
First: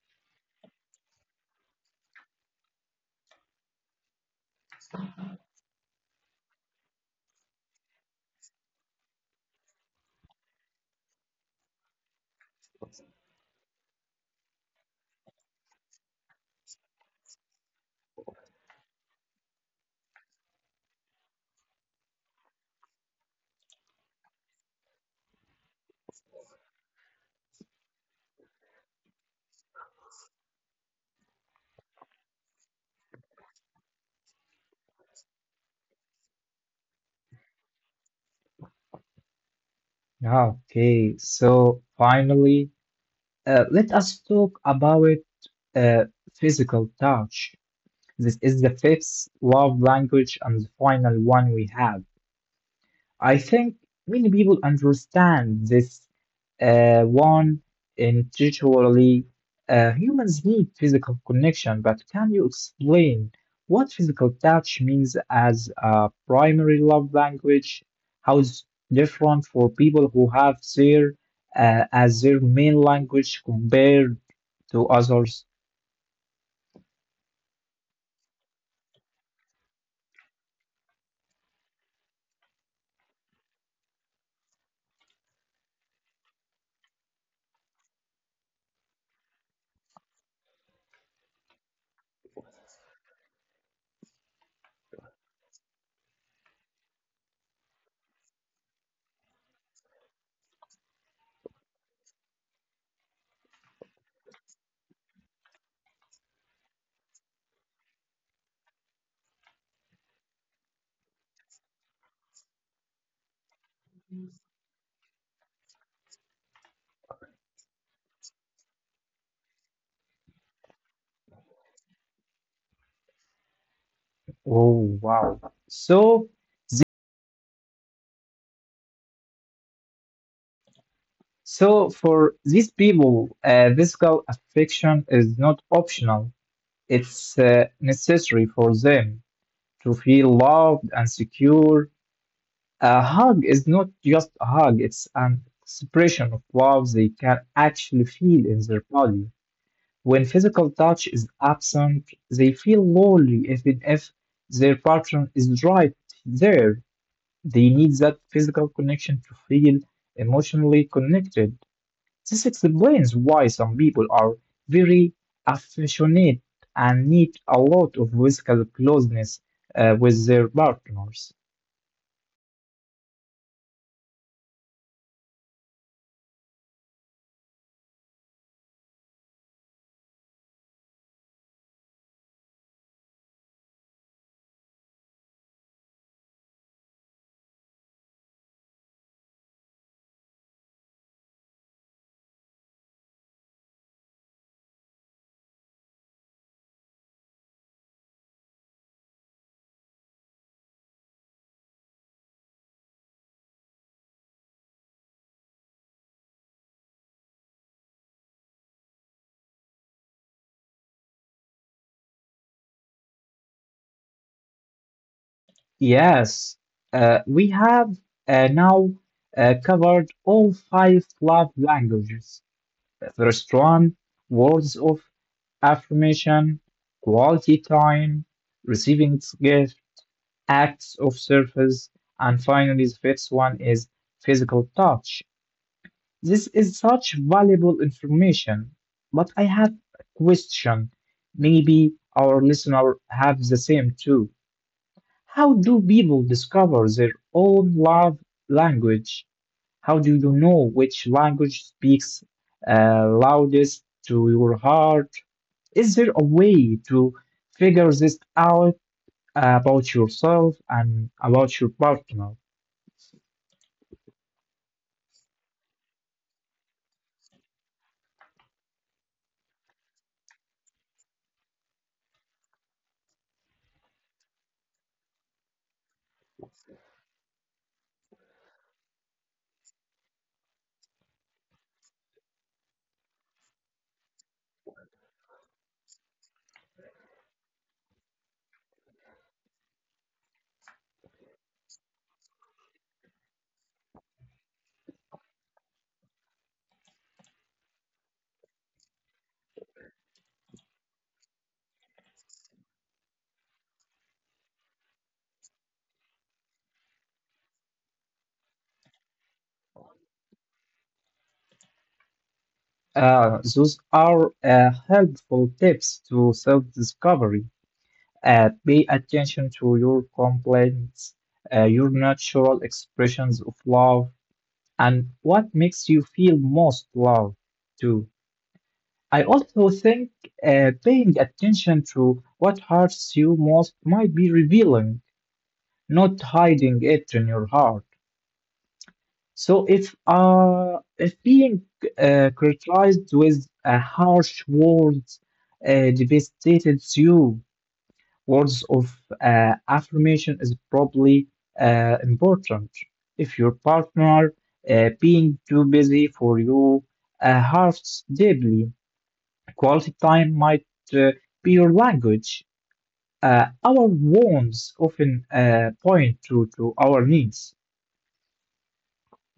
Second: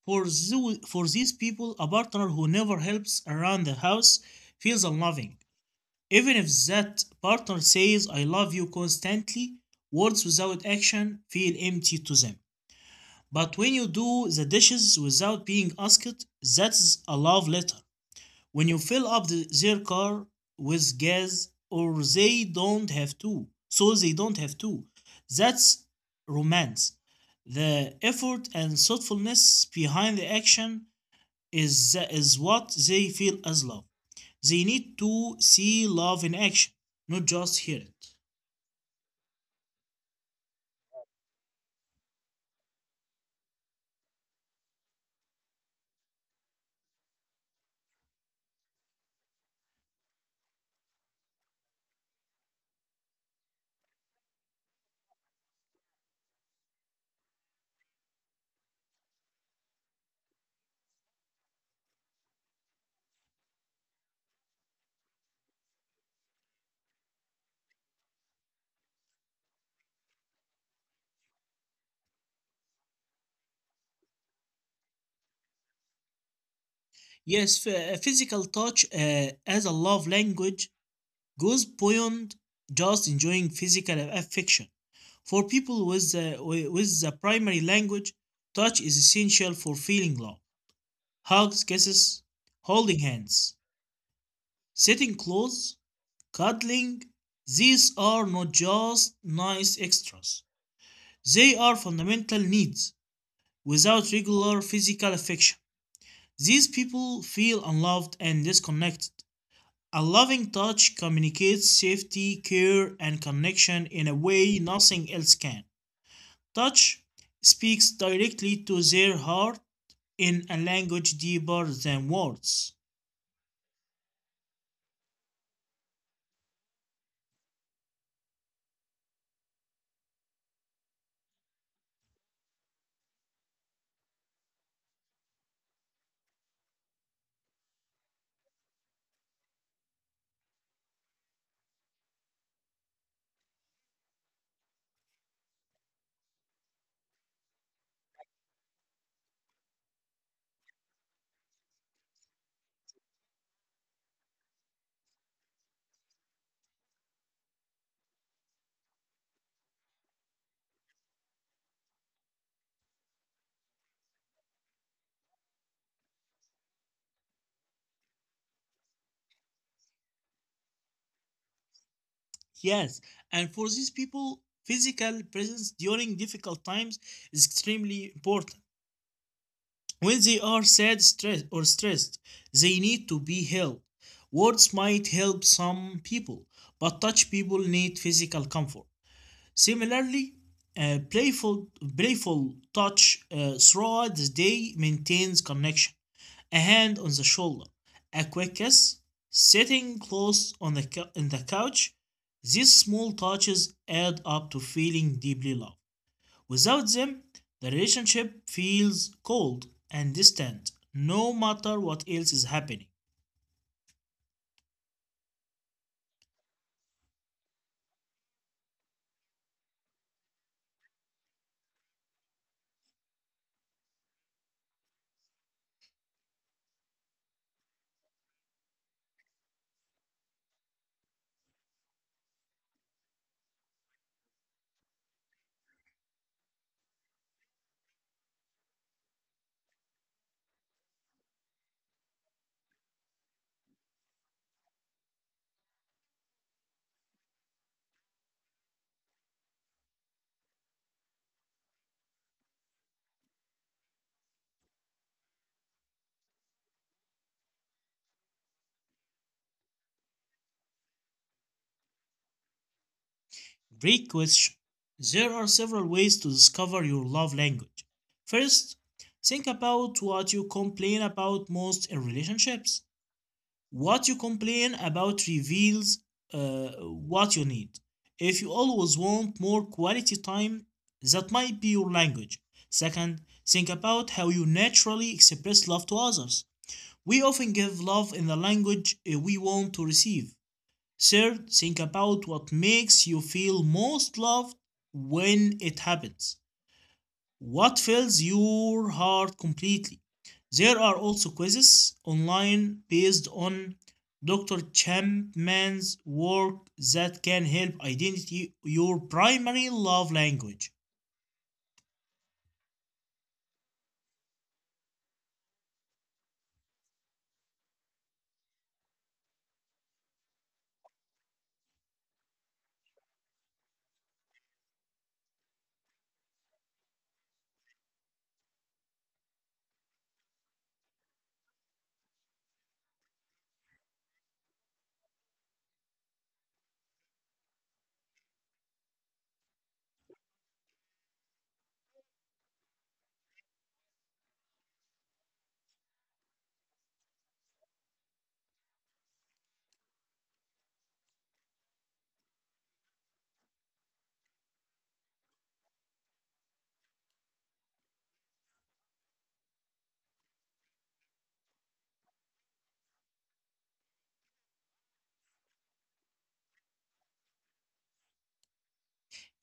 Speaker 2: For, tho- for these people, a partner who never helps around the house feels unloving. Even if that partner says, "I love you" constantly, words without action feel empty to them. But when you do the dishes without being asked, that's a love letter. When you fill up the, their car with gas or they don't have to so they don't have to that's romance. The effort and thoughtfulness behind the action is is what they feel as love. They need to see love in action, not just hear it.
Speaker 1: Yeah, okay, so finally, uh, let us talk about uh, physical touch. This is the fifth love language and the final one we have. I think many people understand this uh, one intuitively. Uh, humans need physical connection, but can you explain what physical touch means as a primary love language? How it's different for people who have their uh, as their main language compared to others?
Speaker 2: Yes, physical touch uh, as a love language goes beyond just enjoying physical affection. For people with the, with the primary language, touch is essential for feeling love. Hugs, kisses, holding hands, sitting close, cuddling, these are not just nice extras. They are fundamental needs. Without regular physical affection, these people feel unloved and disconnected. A loving touch communicates safety, care, and connection in a way nothing else can. Touch speaks directly to their heart in a language deeper than words.
Speaker 1: Oh, wow. So, so for these people, uh, physical affection is not optional. It's uh, necessary for them to feel loved and secure. A hug is not just a hug, it's an expression of love they can actually feel in their body. When physical touch is absent, they feel lonely even if their partner is right there. They need that physical connection to feel emotionally connected. This explains why some people are very affectionate and need a lot of physical closeness uh, with their partners.
Speaker 2: Yes, and for these people, physical presence during difficult times is extremely important. When they are sad, stressed, or stressed, they need to be held. Words might help some people, but touch people need physical comfort. Similarly, uh, playful, playful touch uh, throughout the day maintains connection. A hand on the shoulder, a quick kiss, sitting close on the in the couch. These small touches add up to feeling deeply loved. Without them, the relationship feels cold and distant, no matter what else is happening.
Speaker 1: Yes, uh, we have uh, now uh, covered all five love languages. The first one, words of affirmation, quality time, receiving gifts, acts of service, and finally, the fifth one is physical touch. This is such valuable information, but I have a question. Maybe our listener have the same too. How do people discover their own love language? How do you know which language speaks uh, loudest to your heart? Is there a way to figure this out about yourself and about your partner?
Speaker 2: Great question. There are several ways to discover your love language. First, think about what you complain about most in relationships. What you complain about reveals uh, what you need. If you always want more quality time, that might be your language. Second, think about how you naturally express love to others. We often give love in the language uh, we want to receive. Third, think about what makes you feel most loved when it happens. What fills your heart completely? There are also quizzes online based on Doctor Chapman's work that can help identify your primary love language.
Speaker 1: Uh, those are uh, helpful tips to self discovery. Uh, pay attention to your complaints, uh, your natural expressions of love, and what makes you feel most loved, too. I also think uh, paying attention to what hurts you most might be revealing, not hiding it in your heart. So if uh, if being uh, criticized with uh, harsh words uh, devastates you, words of uh, affirmation is probably uh, important. If your partner uh, being too busy for you uh, hurts deeply, quality time might uh, be your language. Uh, our wants often uh, point to, to our needs.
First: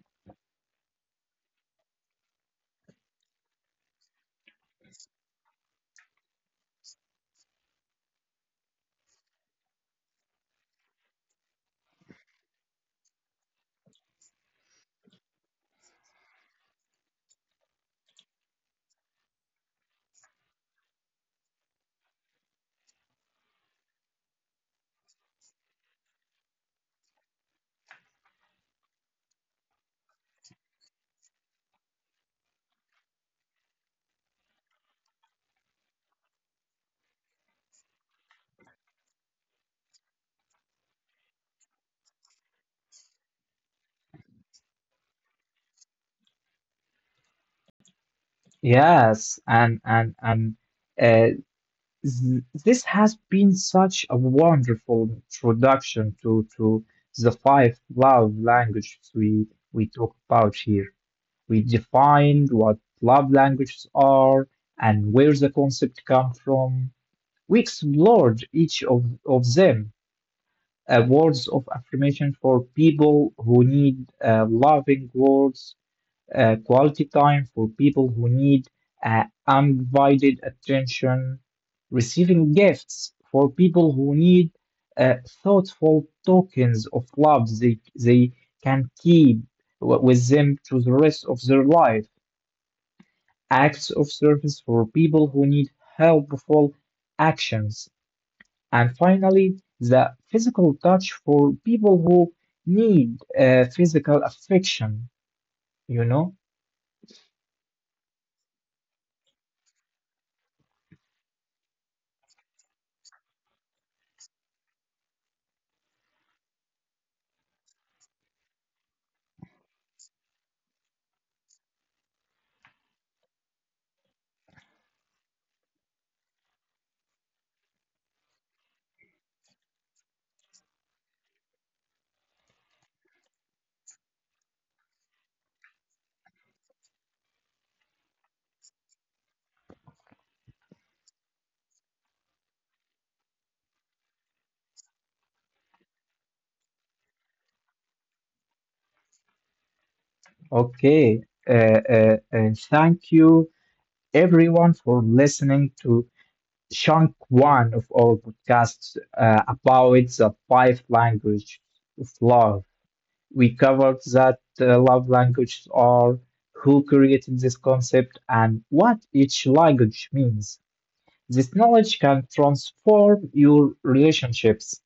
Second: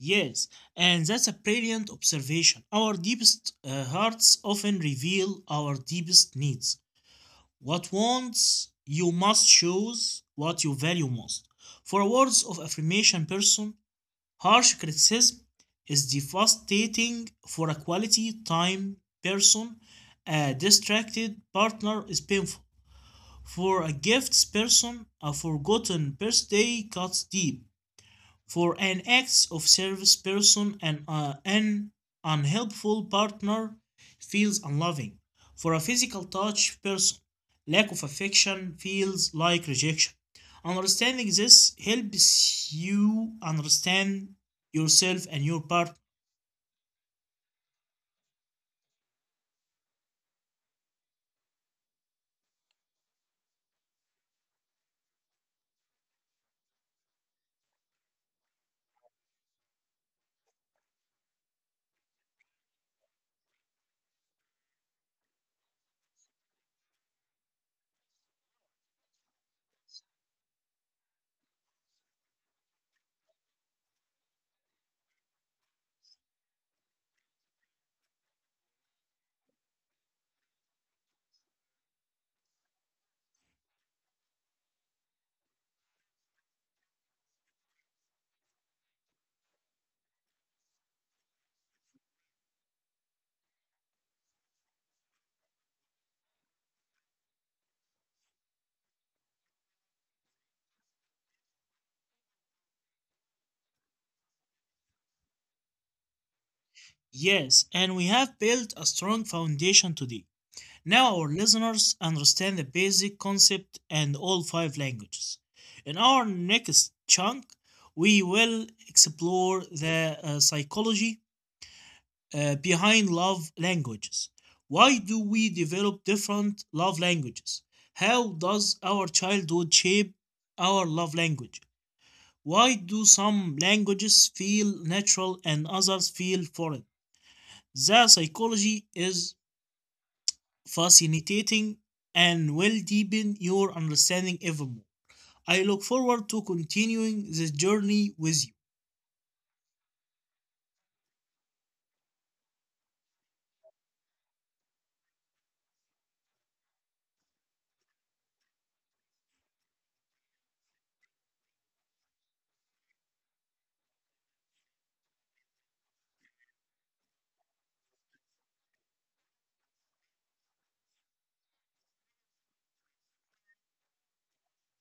Speaker 2: Yes, and that's a brilliant observation. Our deepest uh, hearts often reveal our deepest needs. What wants you must choose what you value most. For a words of affirmation person, harsh criticism is devastating. For a quality time person, a distracted partner is painful. For a gifts person, a forgotten birthday cuts deep. For an acts of service person and uh, an unhelpful partner feels unloving. For a physical touch person, lack of affection feels like rejection. Understanding this helps you understand yourself and your partner.
Speaker 1: Yes, and and and uh, Th- this has been such a wonderful introduction to, to the five love languages we, we talk about here. We defined what love languages are and where the concept come from. We explored each of, of them, uh, words of affirmation for people who need uh, loving words, uh, quality time for people who need uh, undivided attention, receiving gifts for people who need uh, thoughtful tokens of love they, they can keep w- with them to the rest of their life, acts of service for people who need helpful actions, and finally, the physical touch for people who need uh, physical affection, you know?
Speaker 2: Yes, and we have built a strong foundation today. Now our listeners understand the basic concept and all five languages. In our next chunk, we will explore the uh, psychology uh, behind love languages. Why do we develop different love languages? How does our childhood shape our love language? Why do some languages feel natural and others feel foreign? The psychology is fascinating, and will deepen your understanding even more. I look forward to continuing this journey with you.
Speaker 1: Okay. Uh, uh, uh, thank you, everyone, for listening to chunk one of our podcasts uh, about the five language of love. We covered that uh, love languages are, who created this concept, and what each language means. This knowledge can transform your relationships.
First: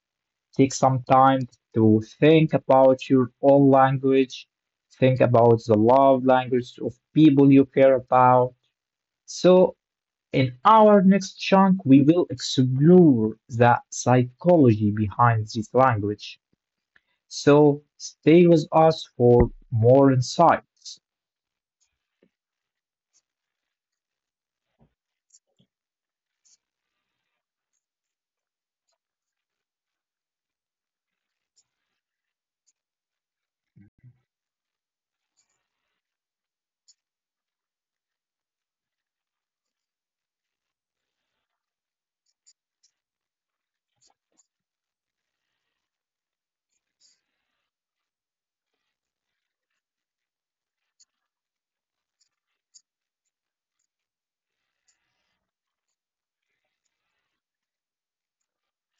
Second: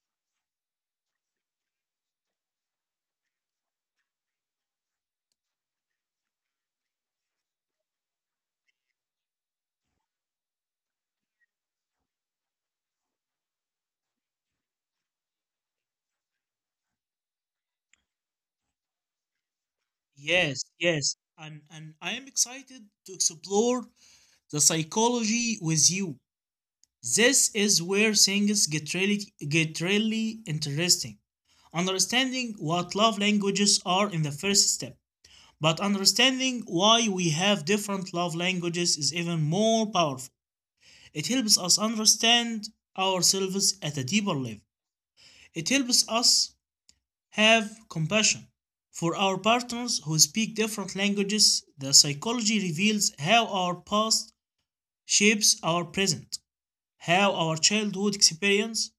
Speaker 1: Take some time to think about your own language, think about the love language of people you care about. So, in our next chunk, we will explore the psychology behind this language. So, stay with us for more
Speaker 2: Yes,
Speaker 1: insights.
Speaker 2: yes, and, and I am excited to explore the psychology with you. This is where things get really, get really interesting. Understanding what love languages are in the first step, but understanding why we have different love languages is even more powerful. It helps us understand ourselves at a deeper level. It helps us have compassion for our partners who speak different languages. The psychology reveals how our past shapes our present, how our childhood experience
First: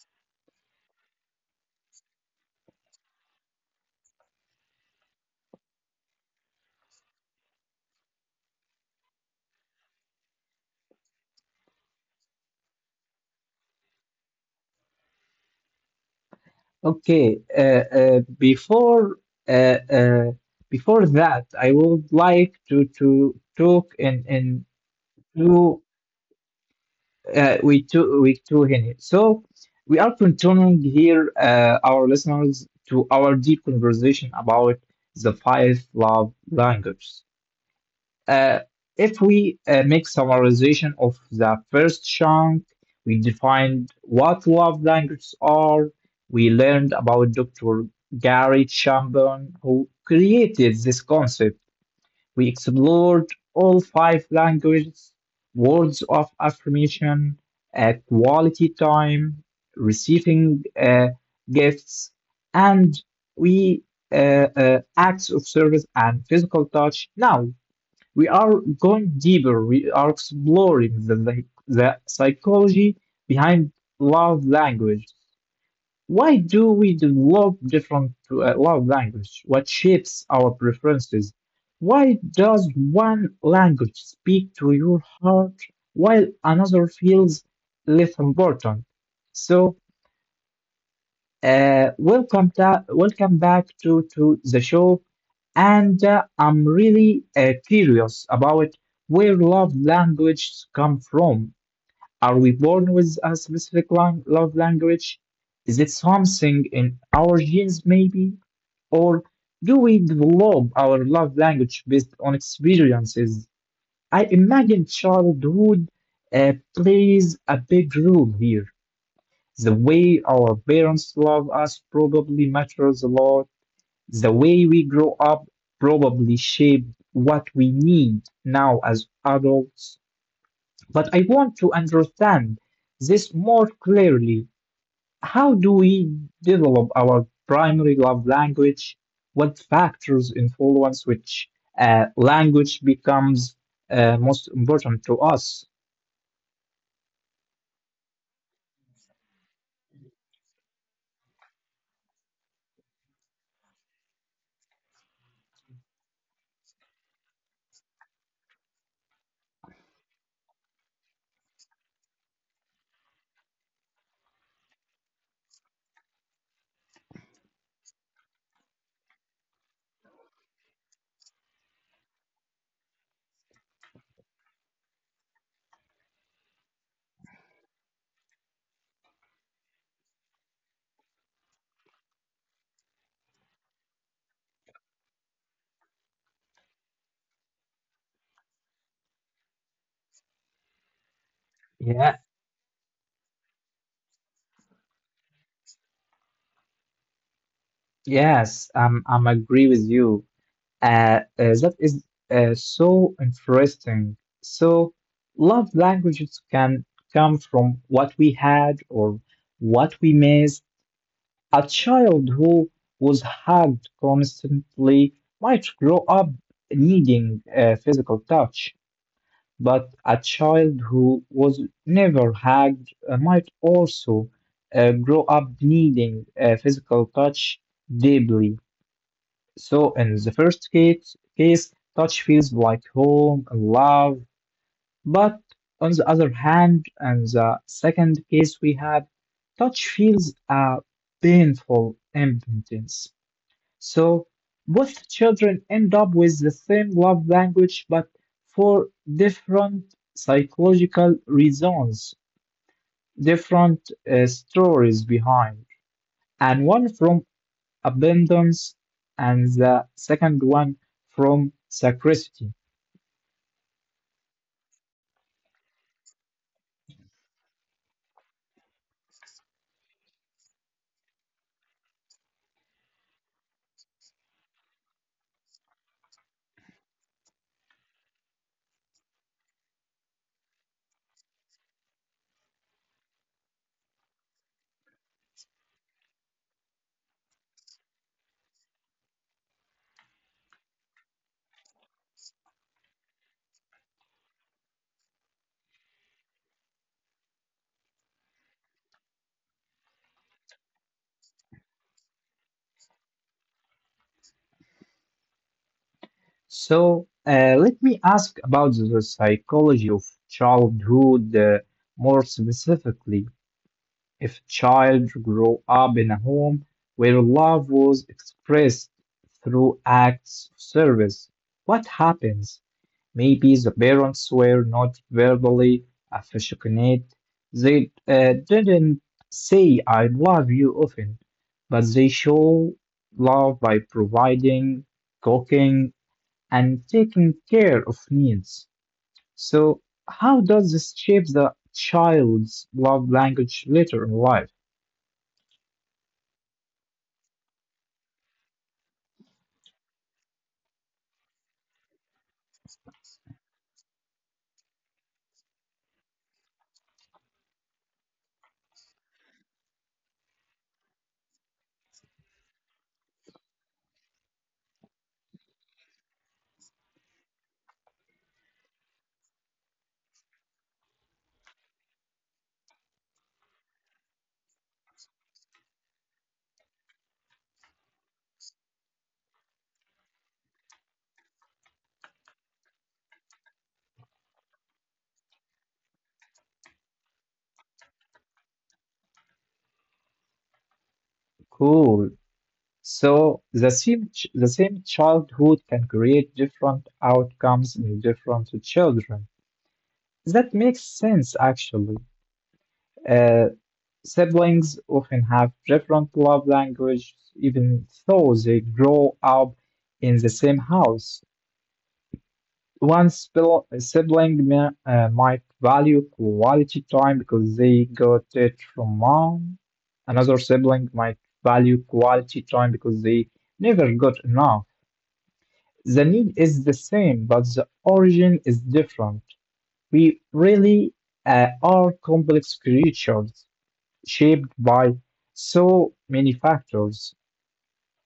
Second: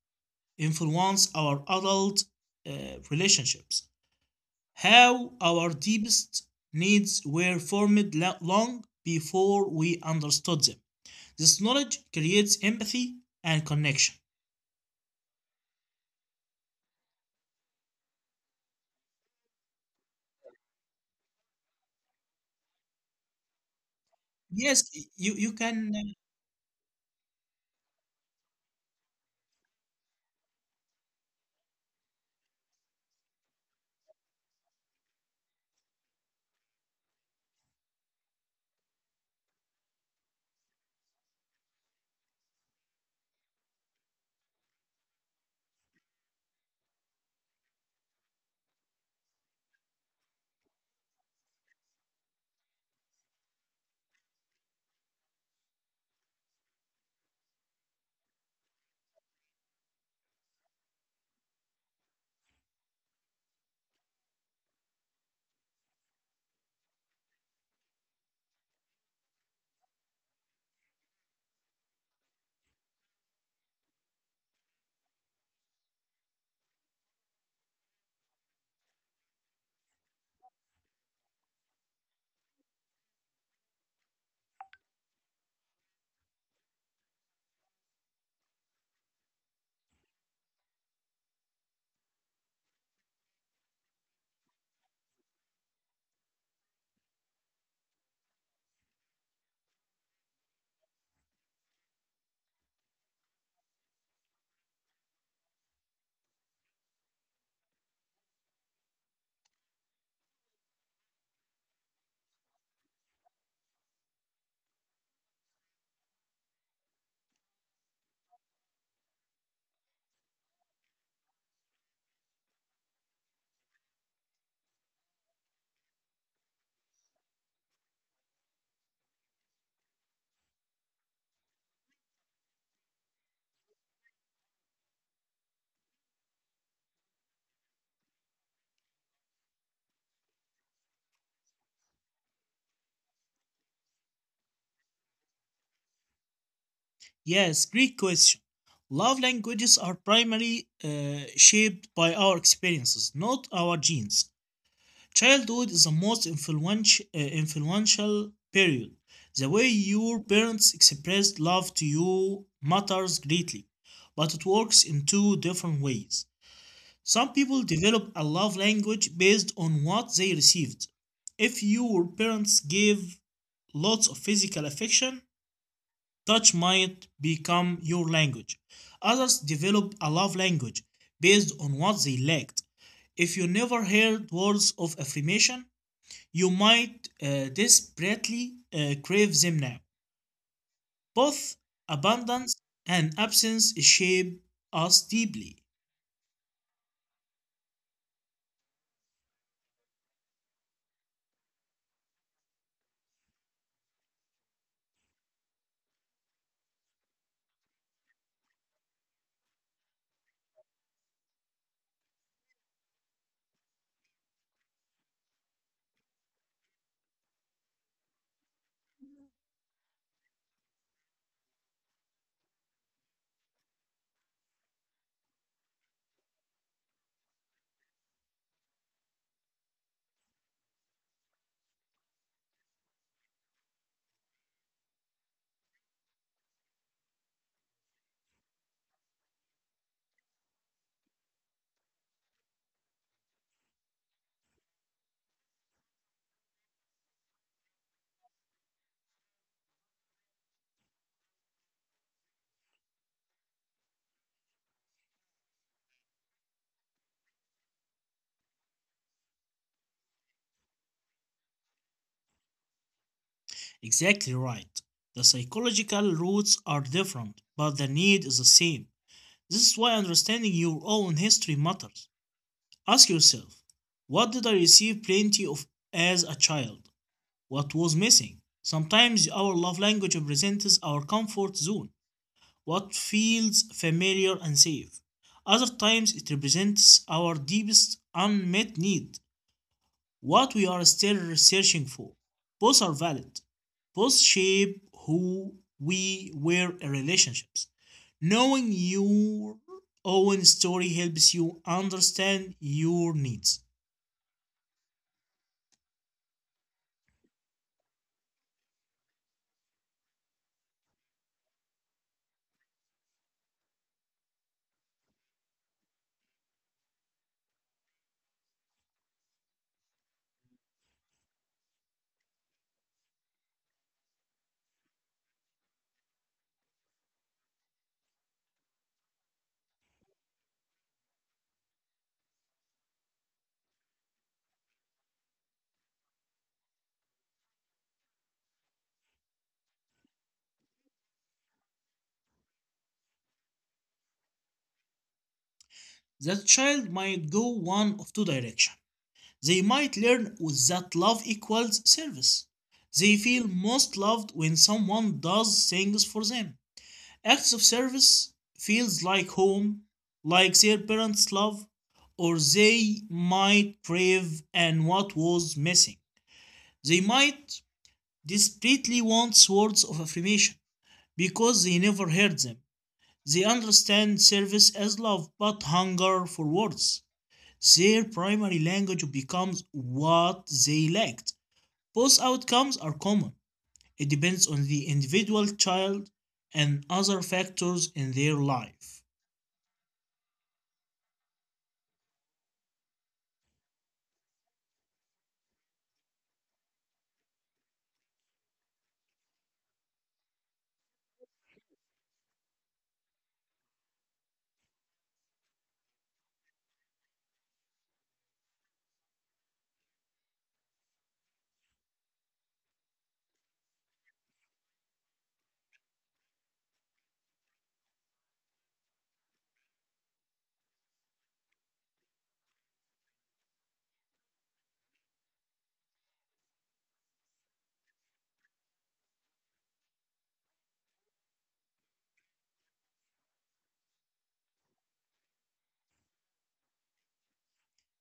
Speaker 2: influence our adult uh, relationships, how our deepest needs were formed long before we understood them. This knowledge creates empathy and connection.
Speaker 1: Okay, uh, uh, before uh, uh, before that, I would like to to talk in in
Speaker 2: Yes, you you
Speaker 1: two
Speaker 2: can. uh,
Speaker 1: uh, week two, week two here. So we are continuing here, uh, our listeners, to our deep conversation about the five love languages. Uh, if we uh, make summarization of the first chunk, we defined what love languages are. We learned about Doctor Gary Chapman who created this concept. We explored all five languages, words of affirmation, uh, quality time, receiving uh, gifts, and we uh, uh, acts of service and physical touch. Now we are going deeper. We are exploring the, the, the psychology behind love language. Why do we develop different uh, love language? What shapes our preferences? Why does one language speak to your heart while another feels less important? So, uh, welcome ta- welcome back to to the show, and uh, I'm really uh, curious about where love languages come from. Are we born with a specific lang love language? Is it something in our genes, maybe? Or do we develop our love language based on experiences? I imagine childhood uh, plays a big role here. The way our parents love us probably matters a lot. The way we grow up probably shaped what we need now as adults. But I want to understand this more clearly. How do we develop our primary love language? What factors influence which uh, language becomes uh, most important to us?
Speaker 2: Yes, great question. Love languages are primarily uh, shaped by our experiences, not our genes. Childhood is the most influential uh, influential period. The way your parents expressed love to you matters greatly, but it works in two different ways. Some people develop a love language based on what they received. If your parents gave lots of physical affection, touch might become your language. Others develop a love language based on what they lacked. If you never heard words of affirmation, you might uh, desperately uh, crave them now. Both
Speaker 1: Yeah,
Speaker 2: abundance and absence shape us deeply.
Speaker 1: yes, um, I'm agree with you. Uh, uh, that is uh, so interesting. So, love languages can come from what we had or what we missed. A child who was hugged constantly might grow up needing uh, physical touch, but a child who was never hugged uh, might also uh, grow up needing uh, physical touch deeply. So, in the first case, case, touch feels like home and love, but on the other hand, in the second case we have, touch feels a painful impotence. So both children end up with the same love language, but for different psychological reasons, different uh, stories behind. And one from abundance, and the second one from scarcity.
Speaker 2: Exactly right. The psychological roots are different, but the need is the same. This is why understanding your own history matters. Ask yourself, what did I receive plenty of as a child? What was missing? Sometimes our love language represents our comfort zone, what feels familiar and safe. Other times it represents our deepest unmet need, what we are still searching for. Both are valid. Both shape who we were in relationships. Knowing your own story helps you understand your needs.
Speaker 1: So uh, let me ask about the psychology of childhood uh, more specifically. If a child grew up in a home where love was expressed through acts of service, what happens? Maybe the parents were not verbally affectionate. They uh, didn't say, I love you often, but they show love by providing, cooking, and taking care of needs. So, how does this shape the child's love language later in life?
Speaker 2: The child might go one of two directions. They might learn with that love equals service. They feel most loved when someone does things for them. Acts of service feels like home, like their parents' love, or they might crave and what was missing. They might desperately want words of affirmation because they never heard them. They understand service as love but hunger for words. Their primary language becomes what they lacked. Both outcomes are common. It depends on the individual child and other factors in their life.
Speaker 1: Cool. So the same ch- the same childhood can create different outcomes in different children. That makes sense, actually. Uh, Siblings often have different love language, even though they grow up in the same house. One spil- sibling may, uh, might value quality time because they got it from mom. Another sibling might value quality time because they never got enough. The need is the same, but the origin is different. We really uh, are complex creatures shaped by so many factors.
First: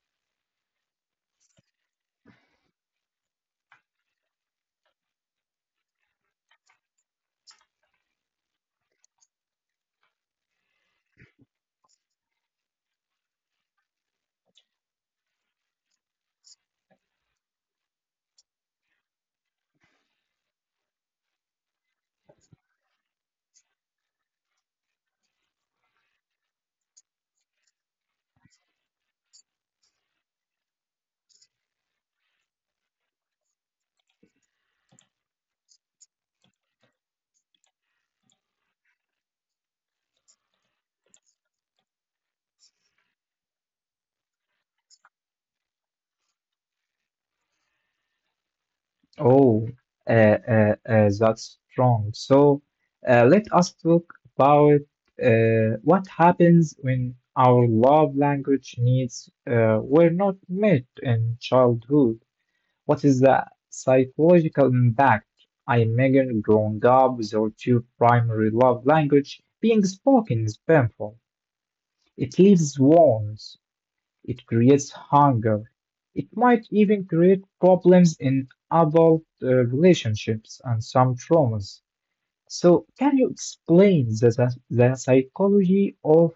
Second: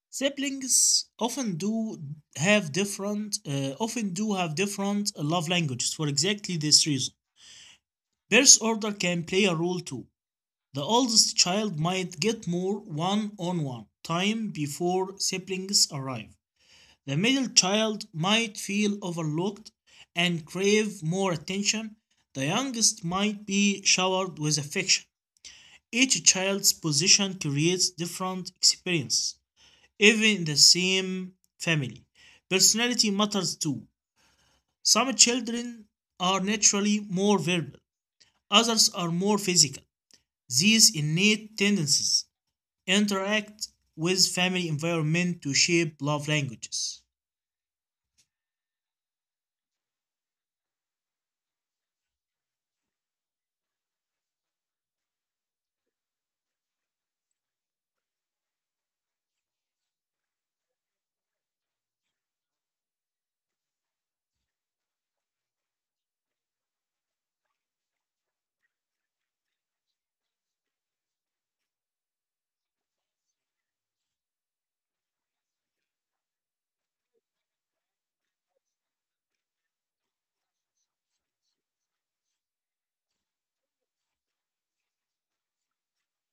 Speaker 2: Siblings often do have different, uh, often do have different love languages for exactly this reason. Birth order can play a role too. The oldest child might get more one-on-one time before siblings arrive. The middle child might feel overlooked and crave more attention; the youngest might be showered with affection. Each child's position creates different experiences, even in the same family. Personality matters too. Some children are naturally more verbal, others are more physical. These innate tendencies interact with family environment to shape love languages.
Speaker 1: Oh, uh, uh, uh, that's strong. So uh, let us talk about uh, what happens when our love language needs uh, were not met in childhood. What is the psychological impact? I imagine growing up without your primary love language being spoken is painful. It leaves wounds. It creates hunger. It might even create problems in adult uh, relationships and some traumas. So, can you explain the, the, the psychology of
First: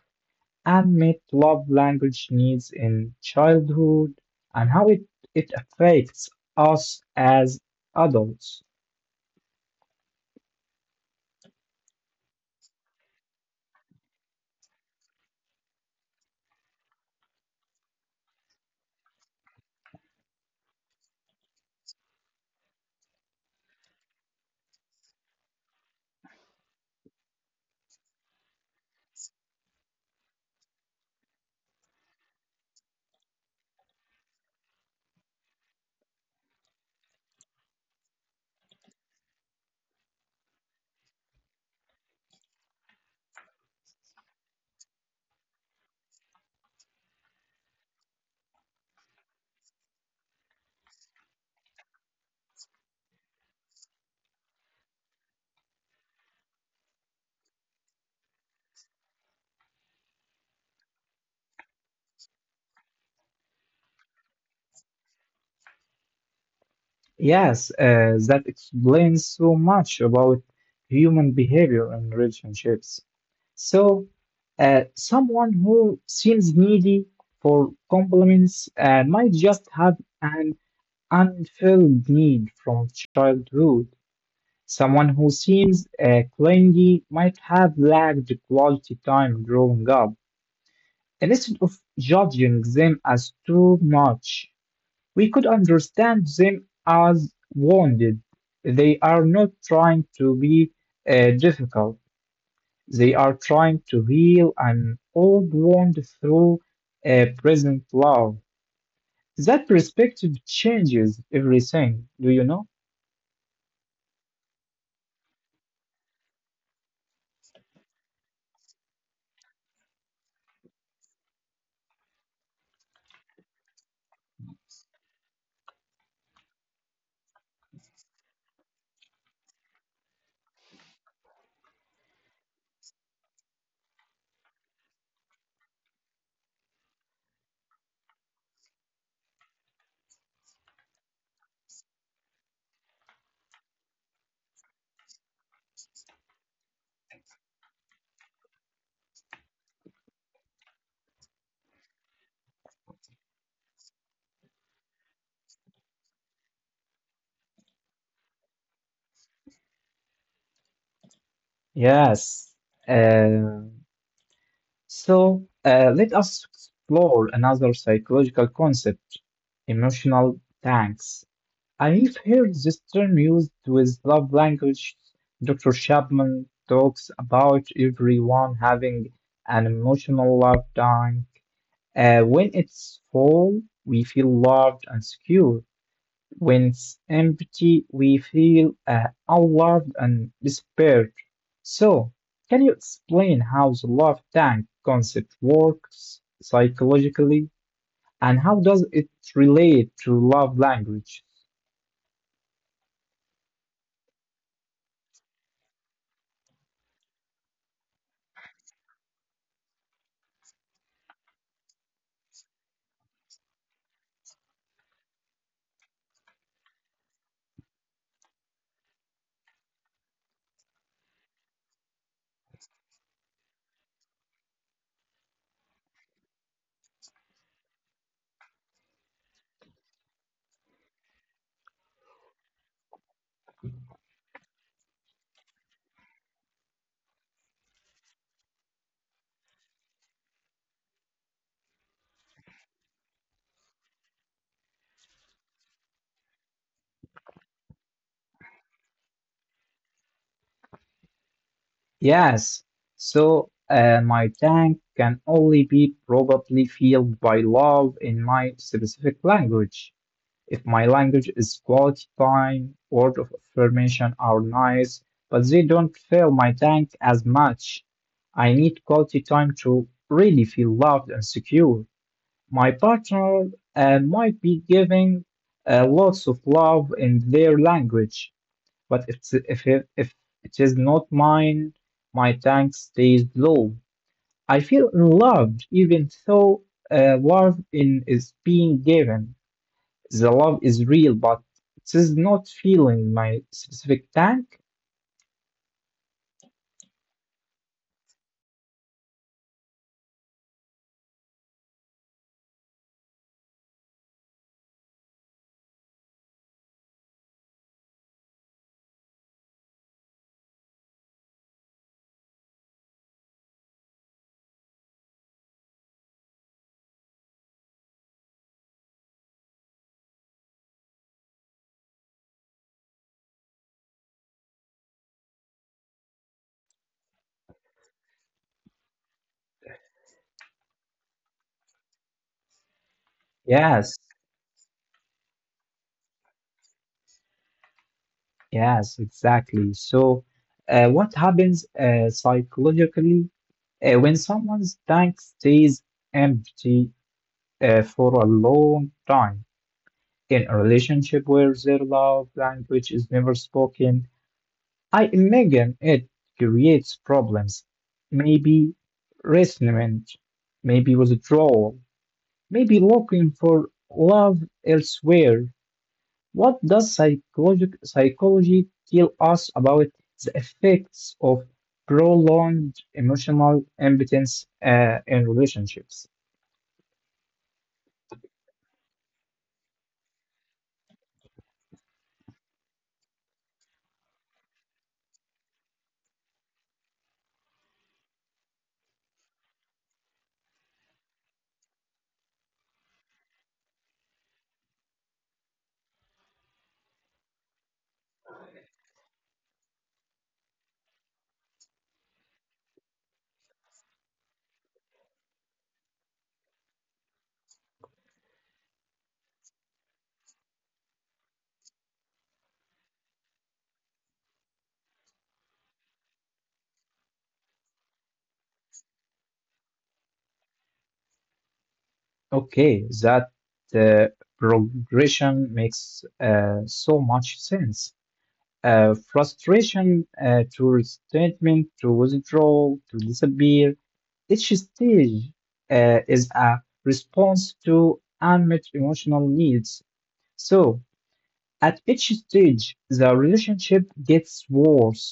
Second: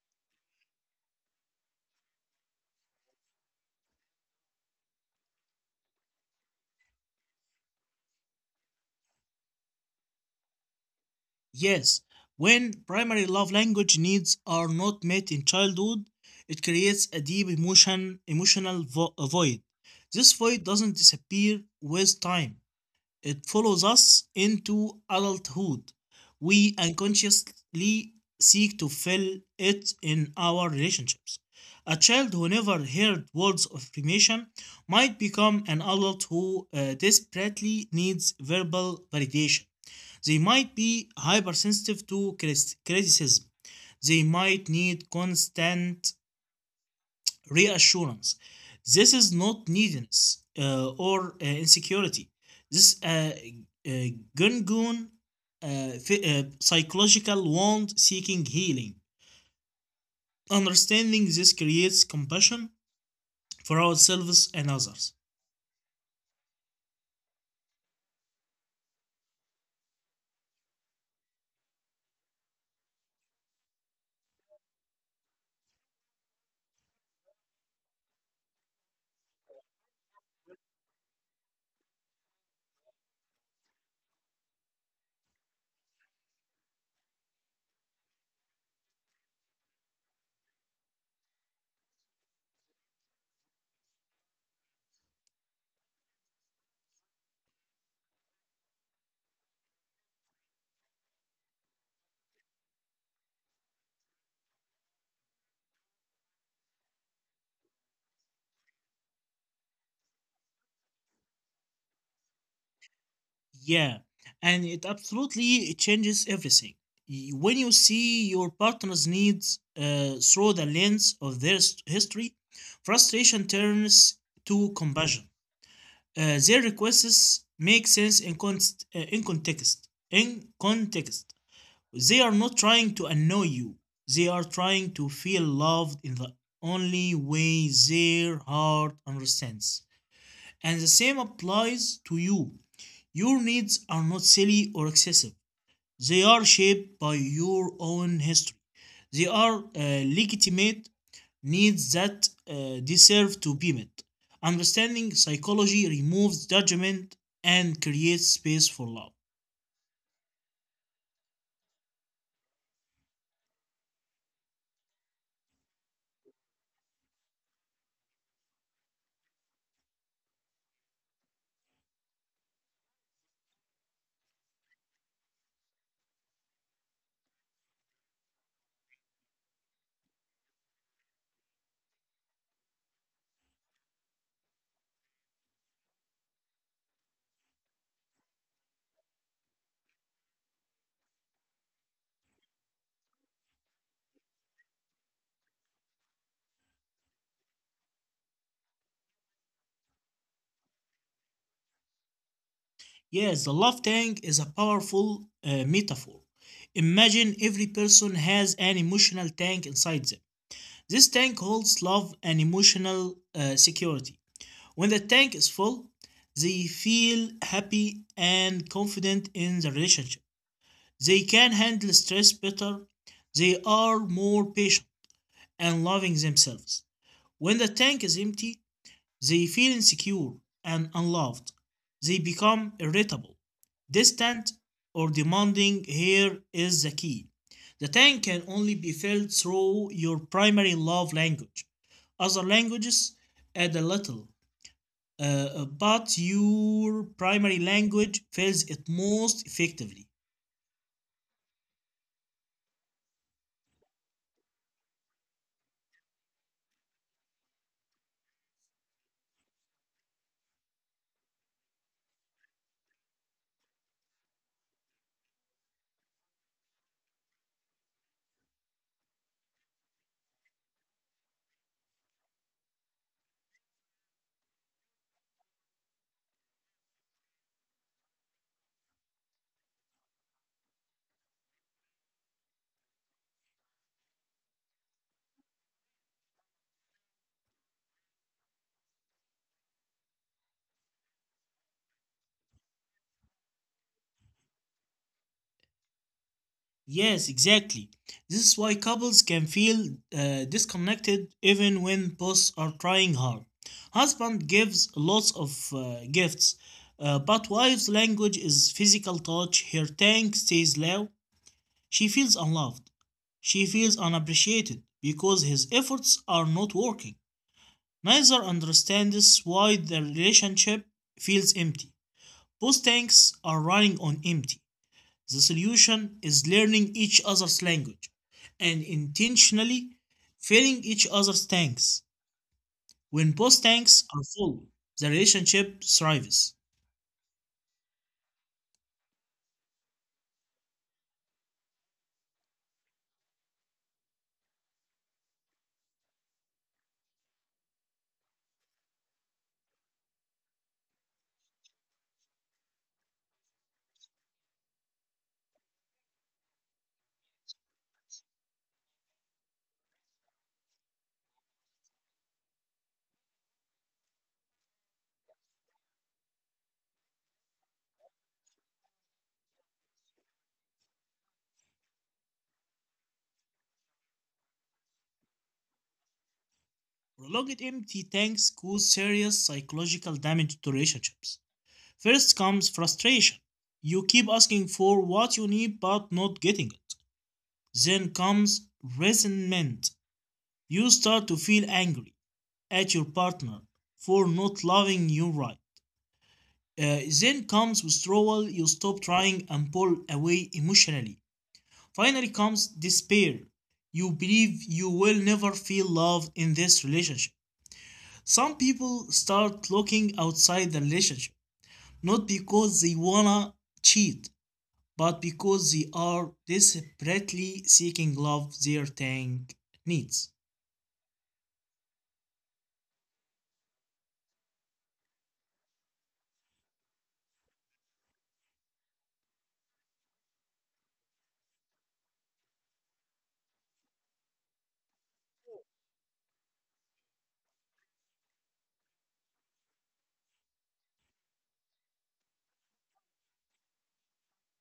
Speaker 1: and met love language needs in childhood and how it, it affects us as adults.
Speaker 2: Yes, when primary love language needs are not met in childhood, it creates a deep emotion, emotional vo- void. This void doesn't disappear with time, it follows us into adulthood. We unconsciously seek to fill it in our relationships. A child who never heard words of affirmation might become an adult who uh, desperately needs verbal validation. They might be hypersensitive to criticism. They might need constant reassurance. This is not neediness uh, or uh, insecurity. This uh, uh, gungun uh, uh, psychological wound seeking healing. Understanding this creates compassion for ourselves and others.
Speaker 1: Yes, uh, that explains so much about human behavior and relationships. So, uh, someone who seems needy for compliments uh, might just have an unfilled need from childhood. Someone who seems uh, clingy might have lacked quality time growing up. Instead of judging them as too much, we could understand them as wounded. They are not trying to be uh, difficult, they are trying to heal an old wound through uh, present love. That perspective changes everything, do you know?
Speaker 2: Yeah, and it absolutely changes everything. Y- When you see your partner's needs uh, through the lens of their s- history, frustration turns to compassion. Uh, their requests make sense in, const- uh, in context. In context, they are not trying to annoy you. They are trying to feel loved in the only way their heart understands. And the same applies to you. Your needs are not silly or excessive. They are shaped by your own history. They are uh, legitimate needs that uh, deserve to be met. Understanding psychology removes judgment and creates space for love.
Speaker 1: Yes. Uh, So, uh, let us explore another psychological concept, emotional tanks. I've heard this term used with love language. Doctor Chapman talks about everyone having an emotional love tank. Uh, when it's full, we feel loved and secure. When it's empty, we feel uh, unloved and despaired. So, can you explain how the love tank concept works psychologically and how does it relate to love language?
Speaker 2: Yes, the love tank is a powerful uh, metaphor. Imagine every person has an emotional tank inside them. This tank holds love and emotional uh, security. When the tank is full, they feel happy and confident in the relationship. They can handle stress better. They are more patient and loving themselves. When the tank is empty, they feel insecure and unloved. They become irritable, distant, or demanding. Here is the key: the tank can only be filled through your primary love language. Other languages add a little, uh, but your primary language fills it most effectively.
Speaker 1: Yes, so uh, my tank can only be probably filled by love in my specific language. If my language is quality time, word of affirmation are nice, but they don't fill my tank as much. I need quality time to really feel loved and secure. My partner uh, might be giving uh, lots of love in their language, but if, if, it, if it is not mine, my tank stays low. I feel unloved even though uh, love in is being given. The love is real, but it is not feeling my specific tank.
Speaker 2: Yes, exactly. This is why couples can feel uh, disconnected even when both are trying hard. Husband gives lots of uh, gifts, uh, but wife's language is physical touch. Her tank stays low. She feels unloved. She feels unappreciated because his efforts are not working. Neither understands why the relationship feels empty. Both tanks are running on empty. The solution is learning each other's language and intentionally filling each other's tanks. When both
Speaker 1: Yes,
Speaker 2: tanks are full, the relationship thrives.
Speaker 1: yes, exactly. So, uh, what happens uh, psychologically uh, when someone's tank stays empty uh, for a long time in a relationship where their love language is never spoken? I imagine it creates problems, maybe resentment, maybe withdrawal, maybe looking for love elsewhere. What does psychologic psychology tell us about the effects of prolonged emotional impotence uh, in relationships?
Speaker 2: Prolonged empty tanks cause serious psychological damage to relationships. First comes frustration. You keep asking for what you need but not getting it. Then comes resentment. You start to feel angry at your partner for not loving you right. Uh, then comes withdrawal, you stop trying and pull away emotionally. Finally comes despair. You believe you will never feel loved in this relationship. Some people start looking outside the relationship, not because they wanna cheat, but because they are desperately seeking love their tank needs.
Speaker 1: Okay, that uh, progression makes uh, so much sense. Uh, frustration uh, to resentment, to withdrawal, to disappear, each stage uh, is a response to unmet emotional needs. So, at each stage, the relationship gets worse.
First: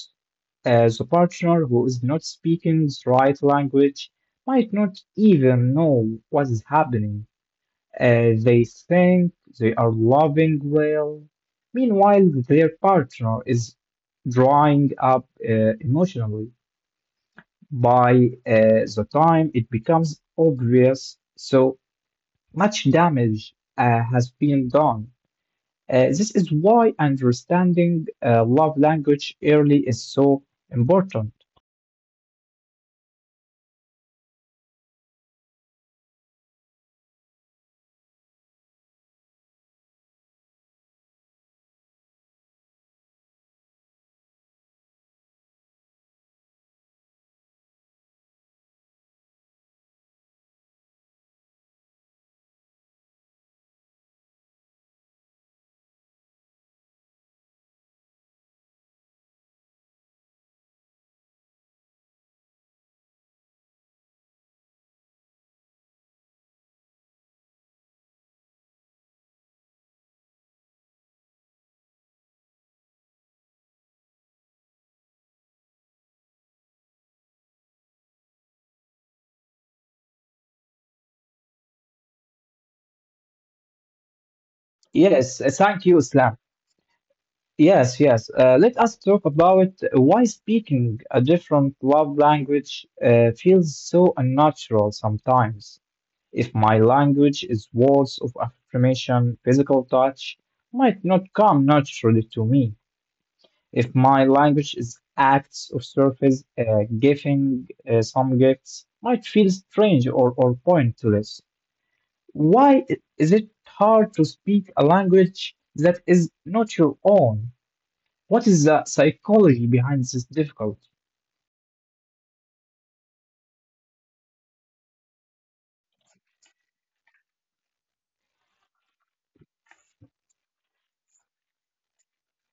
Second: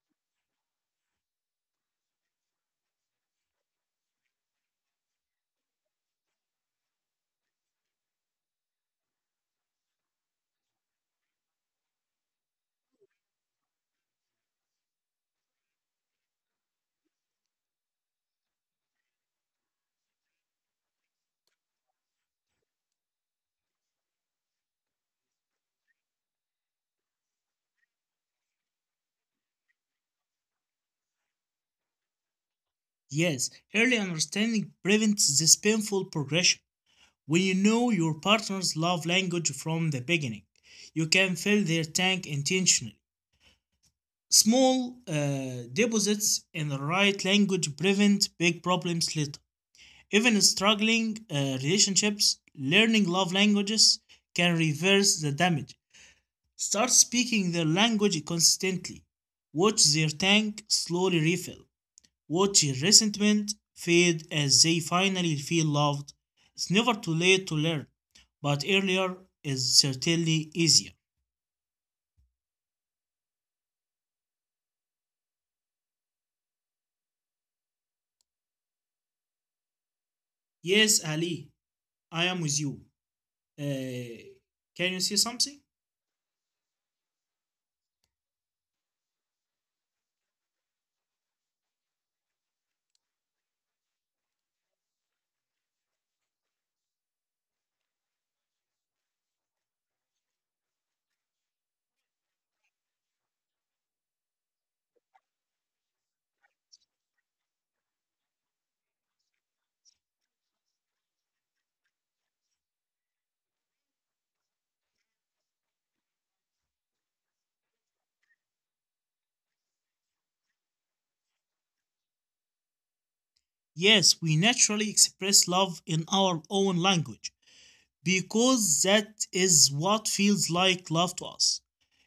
Speaker 1: Uh, the partner who is not speaking the right language might not even know what is happening. Uh, they think they are loving well. Meanwhile, their partner is drying up uh, emotionally by uh, the time it becomes obvious, so much damage uh, has been done. Uh, this is why understanding uh, love language early is so important.
Speaker 2: Yes, early understanding prevents this painful progression. When you know your partner's love language from the beginning, you can fill their tank intentionally. Small uh, deposits in the right language prevent big problems later. Even struggling uh, relationships, learning love languages can reverse the damage. Start speaking their language consistently. Watch their tank slowly refill. Watch resentment fade as they finally feel loved. It's never too late to learn, but earlier is certainly easier. Yes, Ali, I am with you. Uh, can you
Speaker 1: Yes, uh,
Speaker 2: say
Speaker 1: thank
Speaker 2: something?
Speaker 1: you, Islam. Yes, yes. Uh, let us talk about why speaking a different love language uh, feels so unnatural sometimes. If my language is words of affirmation, physical touch might not come naturally to me. If my language is acts of surface, uh, giving uh, some gifts might feel strange or, or pointless. Why i- is it hard to speak a language that is not your own? What is the psychology behind this difficulty?
Speaker 2: Yes, we naturally express love in our own language, because that is what feels like love to us.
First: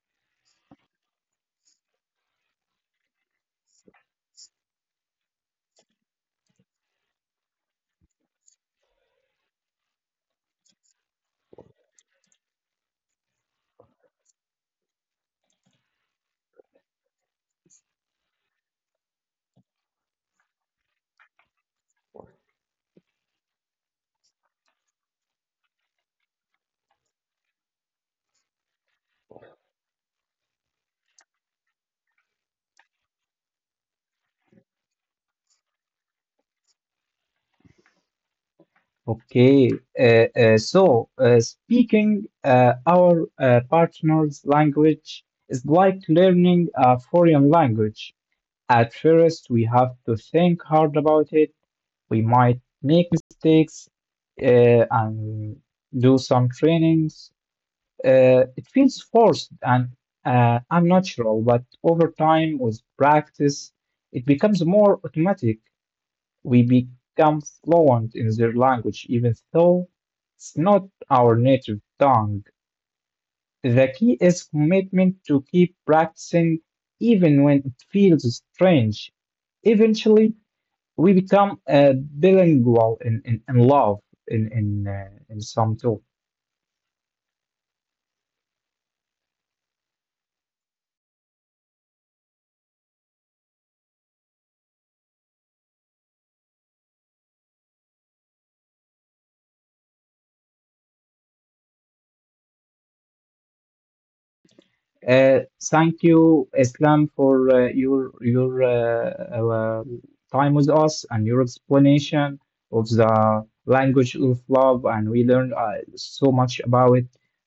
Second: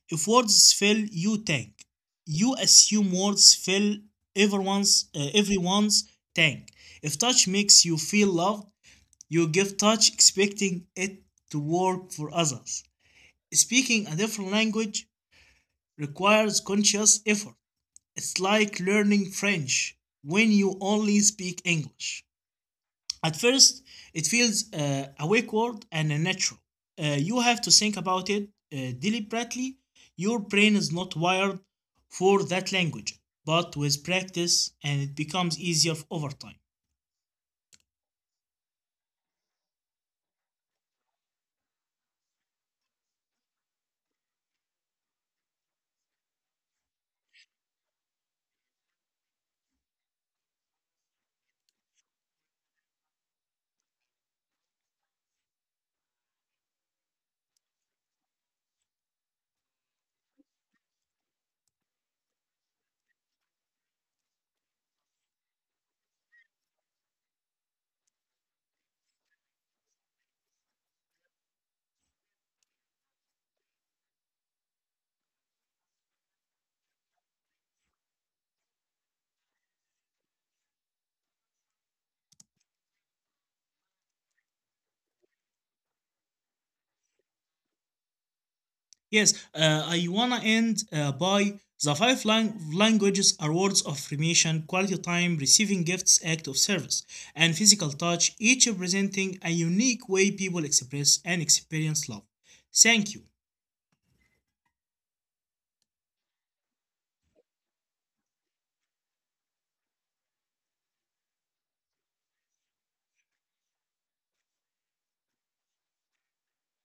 Speaker 2: If words fail, you tank. You assume words fail everyone's uh, everyone's tank. If touch makes you feel loved, you give touch expecting it to work for others. Speaking a different language requires conscious effort. It's like learning French when you only speak English. At first, it feels uh, awkward and unnatural. Uh, you have to think about it uh, deliberately. Your brain is not wired for that language, but with practice, and it becomes easier over time.
Speaker 1: Okay, uh, uh, so uh, speaking uh, our uh, partner's language is like learning a foreign language. At first, we have to think hard about it. We might make mistakes uh, and do some trainings. Uh, it feels forced and uh, unnatural, but over time, with practice, it becomes more automatic. We become fluent in their language, even though it's not our native tongue. The key is commitment to keep practicing even when it feels strange. Eventually, we become uh, bilingual in, in, in love in in, uh, in some too.
Speaker 2: Yes, uh, I wanna end uh, by the five lang- languages are words of affirmation, quality time, receiving gifts, act of service, and physical touch, each representing a unique way people express and experience love. Thank you.
Speaker 1: Uh, Thank you, Islam, for uh, your your uh, uh, time with us and your explanation of the language of love, and we learned uh, so much about it.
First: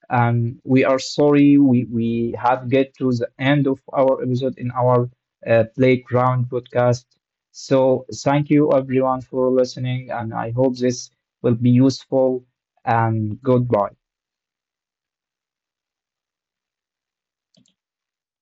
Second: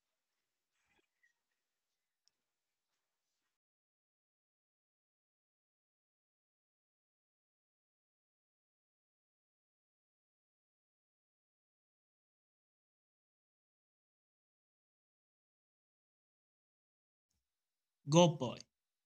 Speaker 1: Um, we are sorry we we have get to the end of our episode in our uh, playground podcast. So thank you everyone for listening, and I hope this will be useful. And goodbye.
Speaker 2: Goodbye.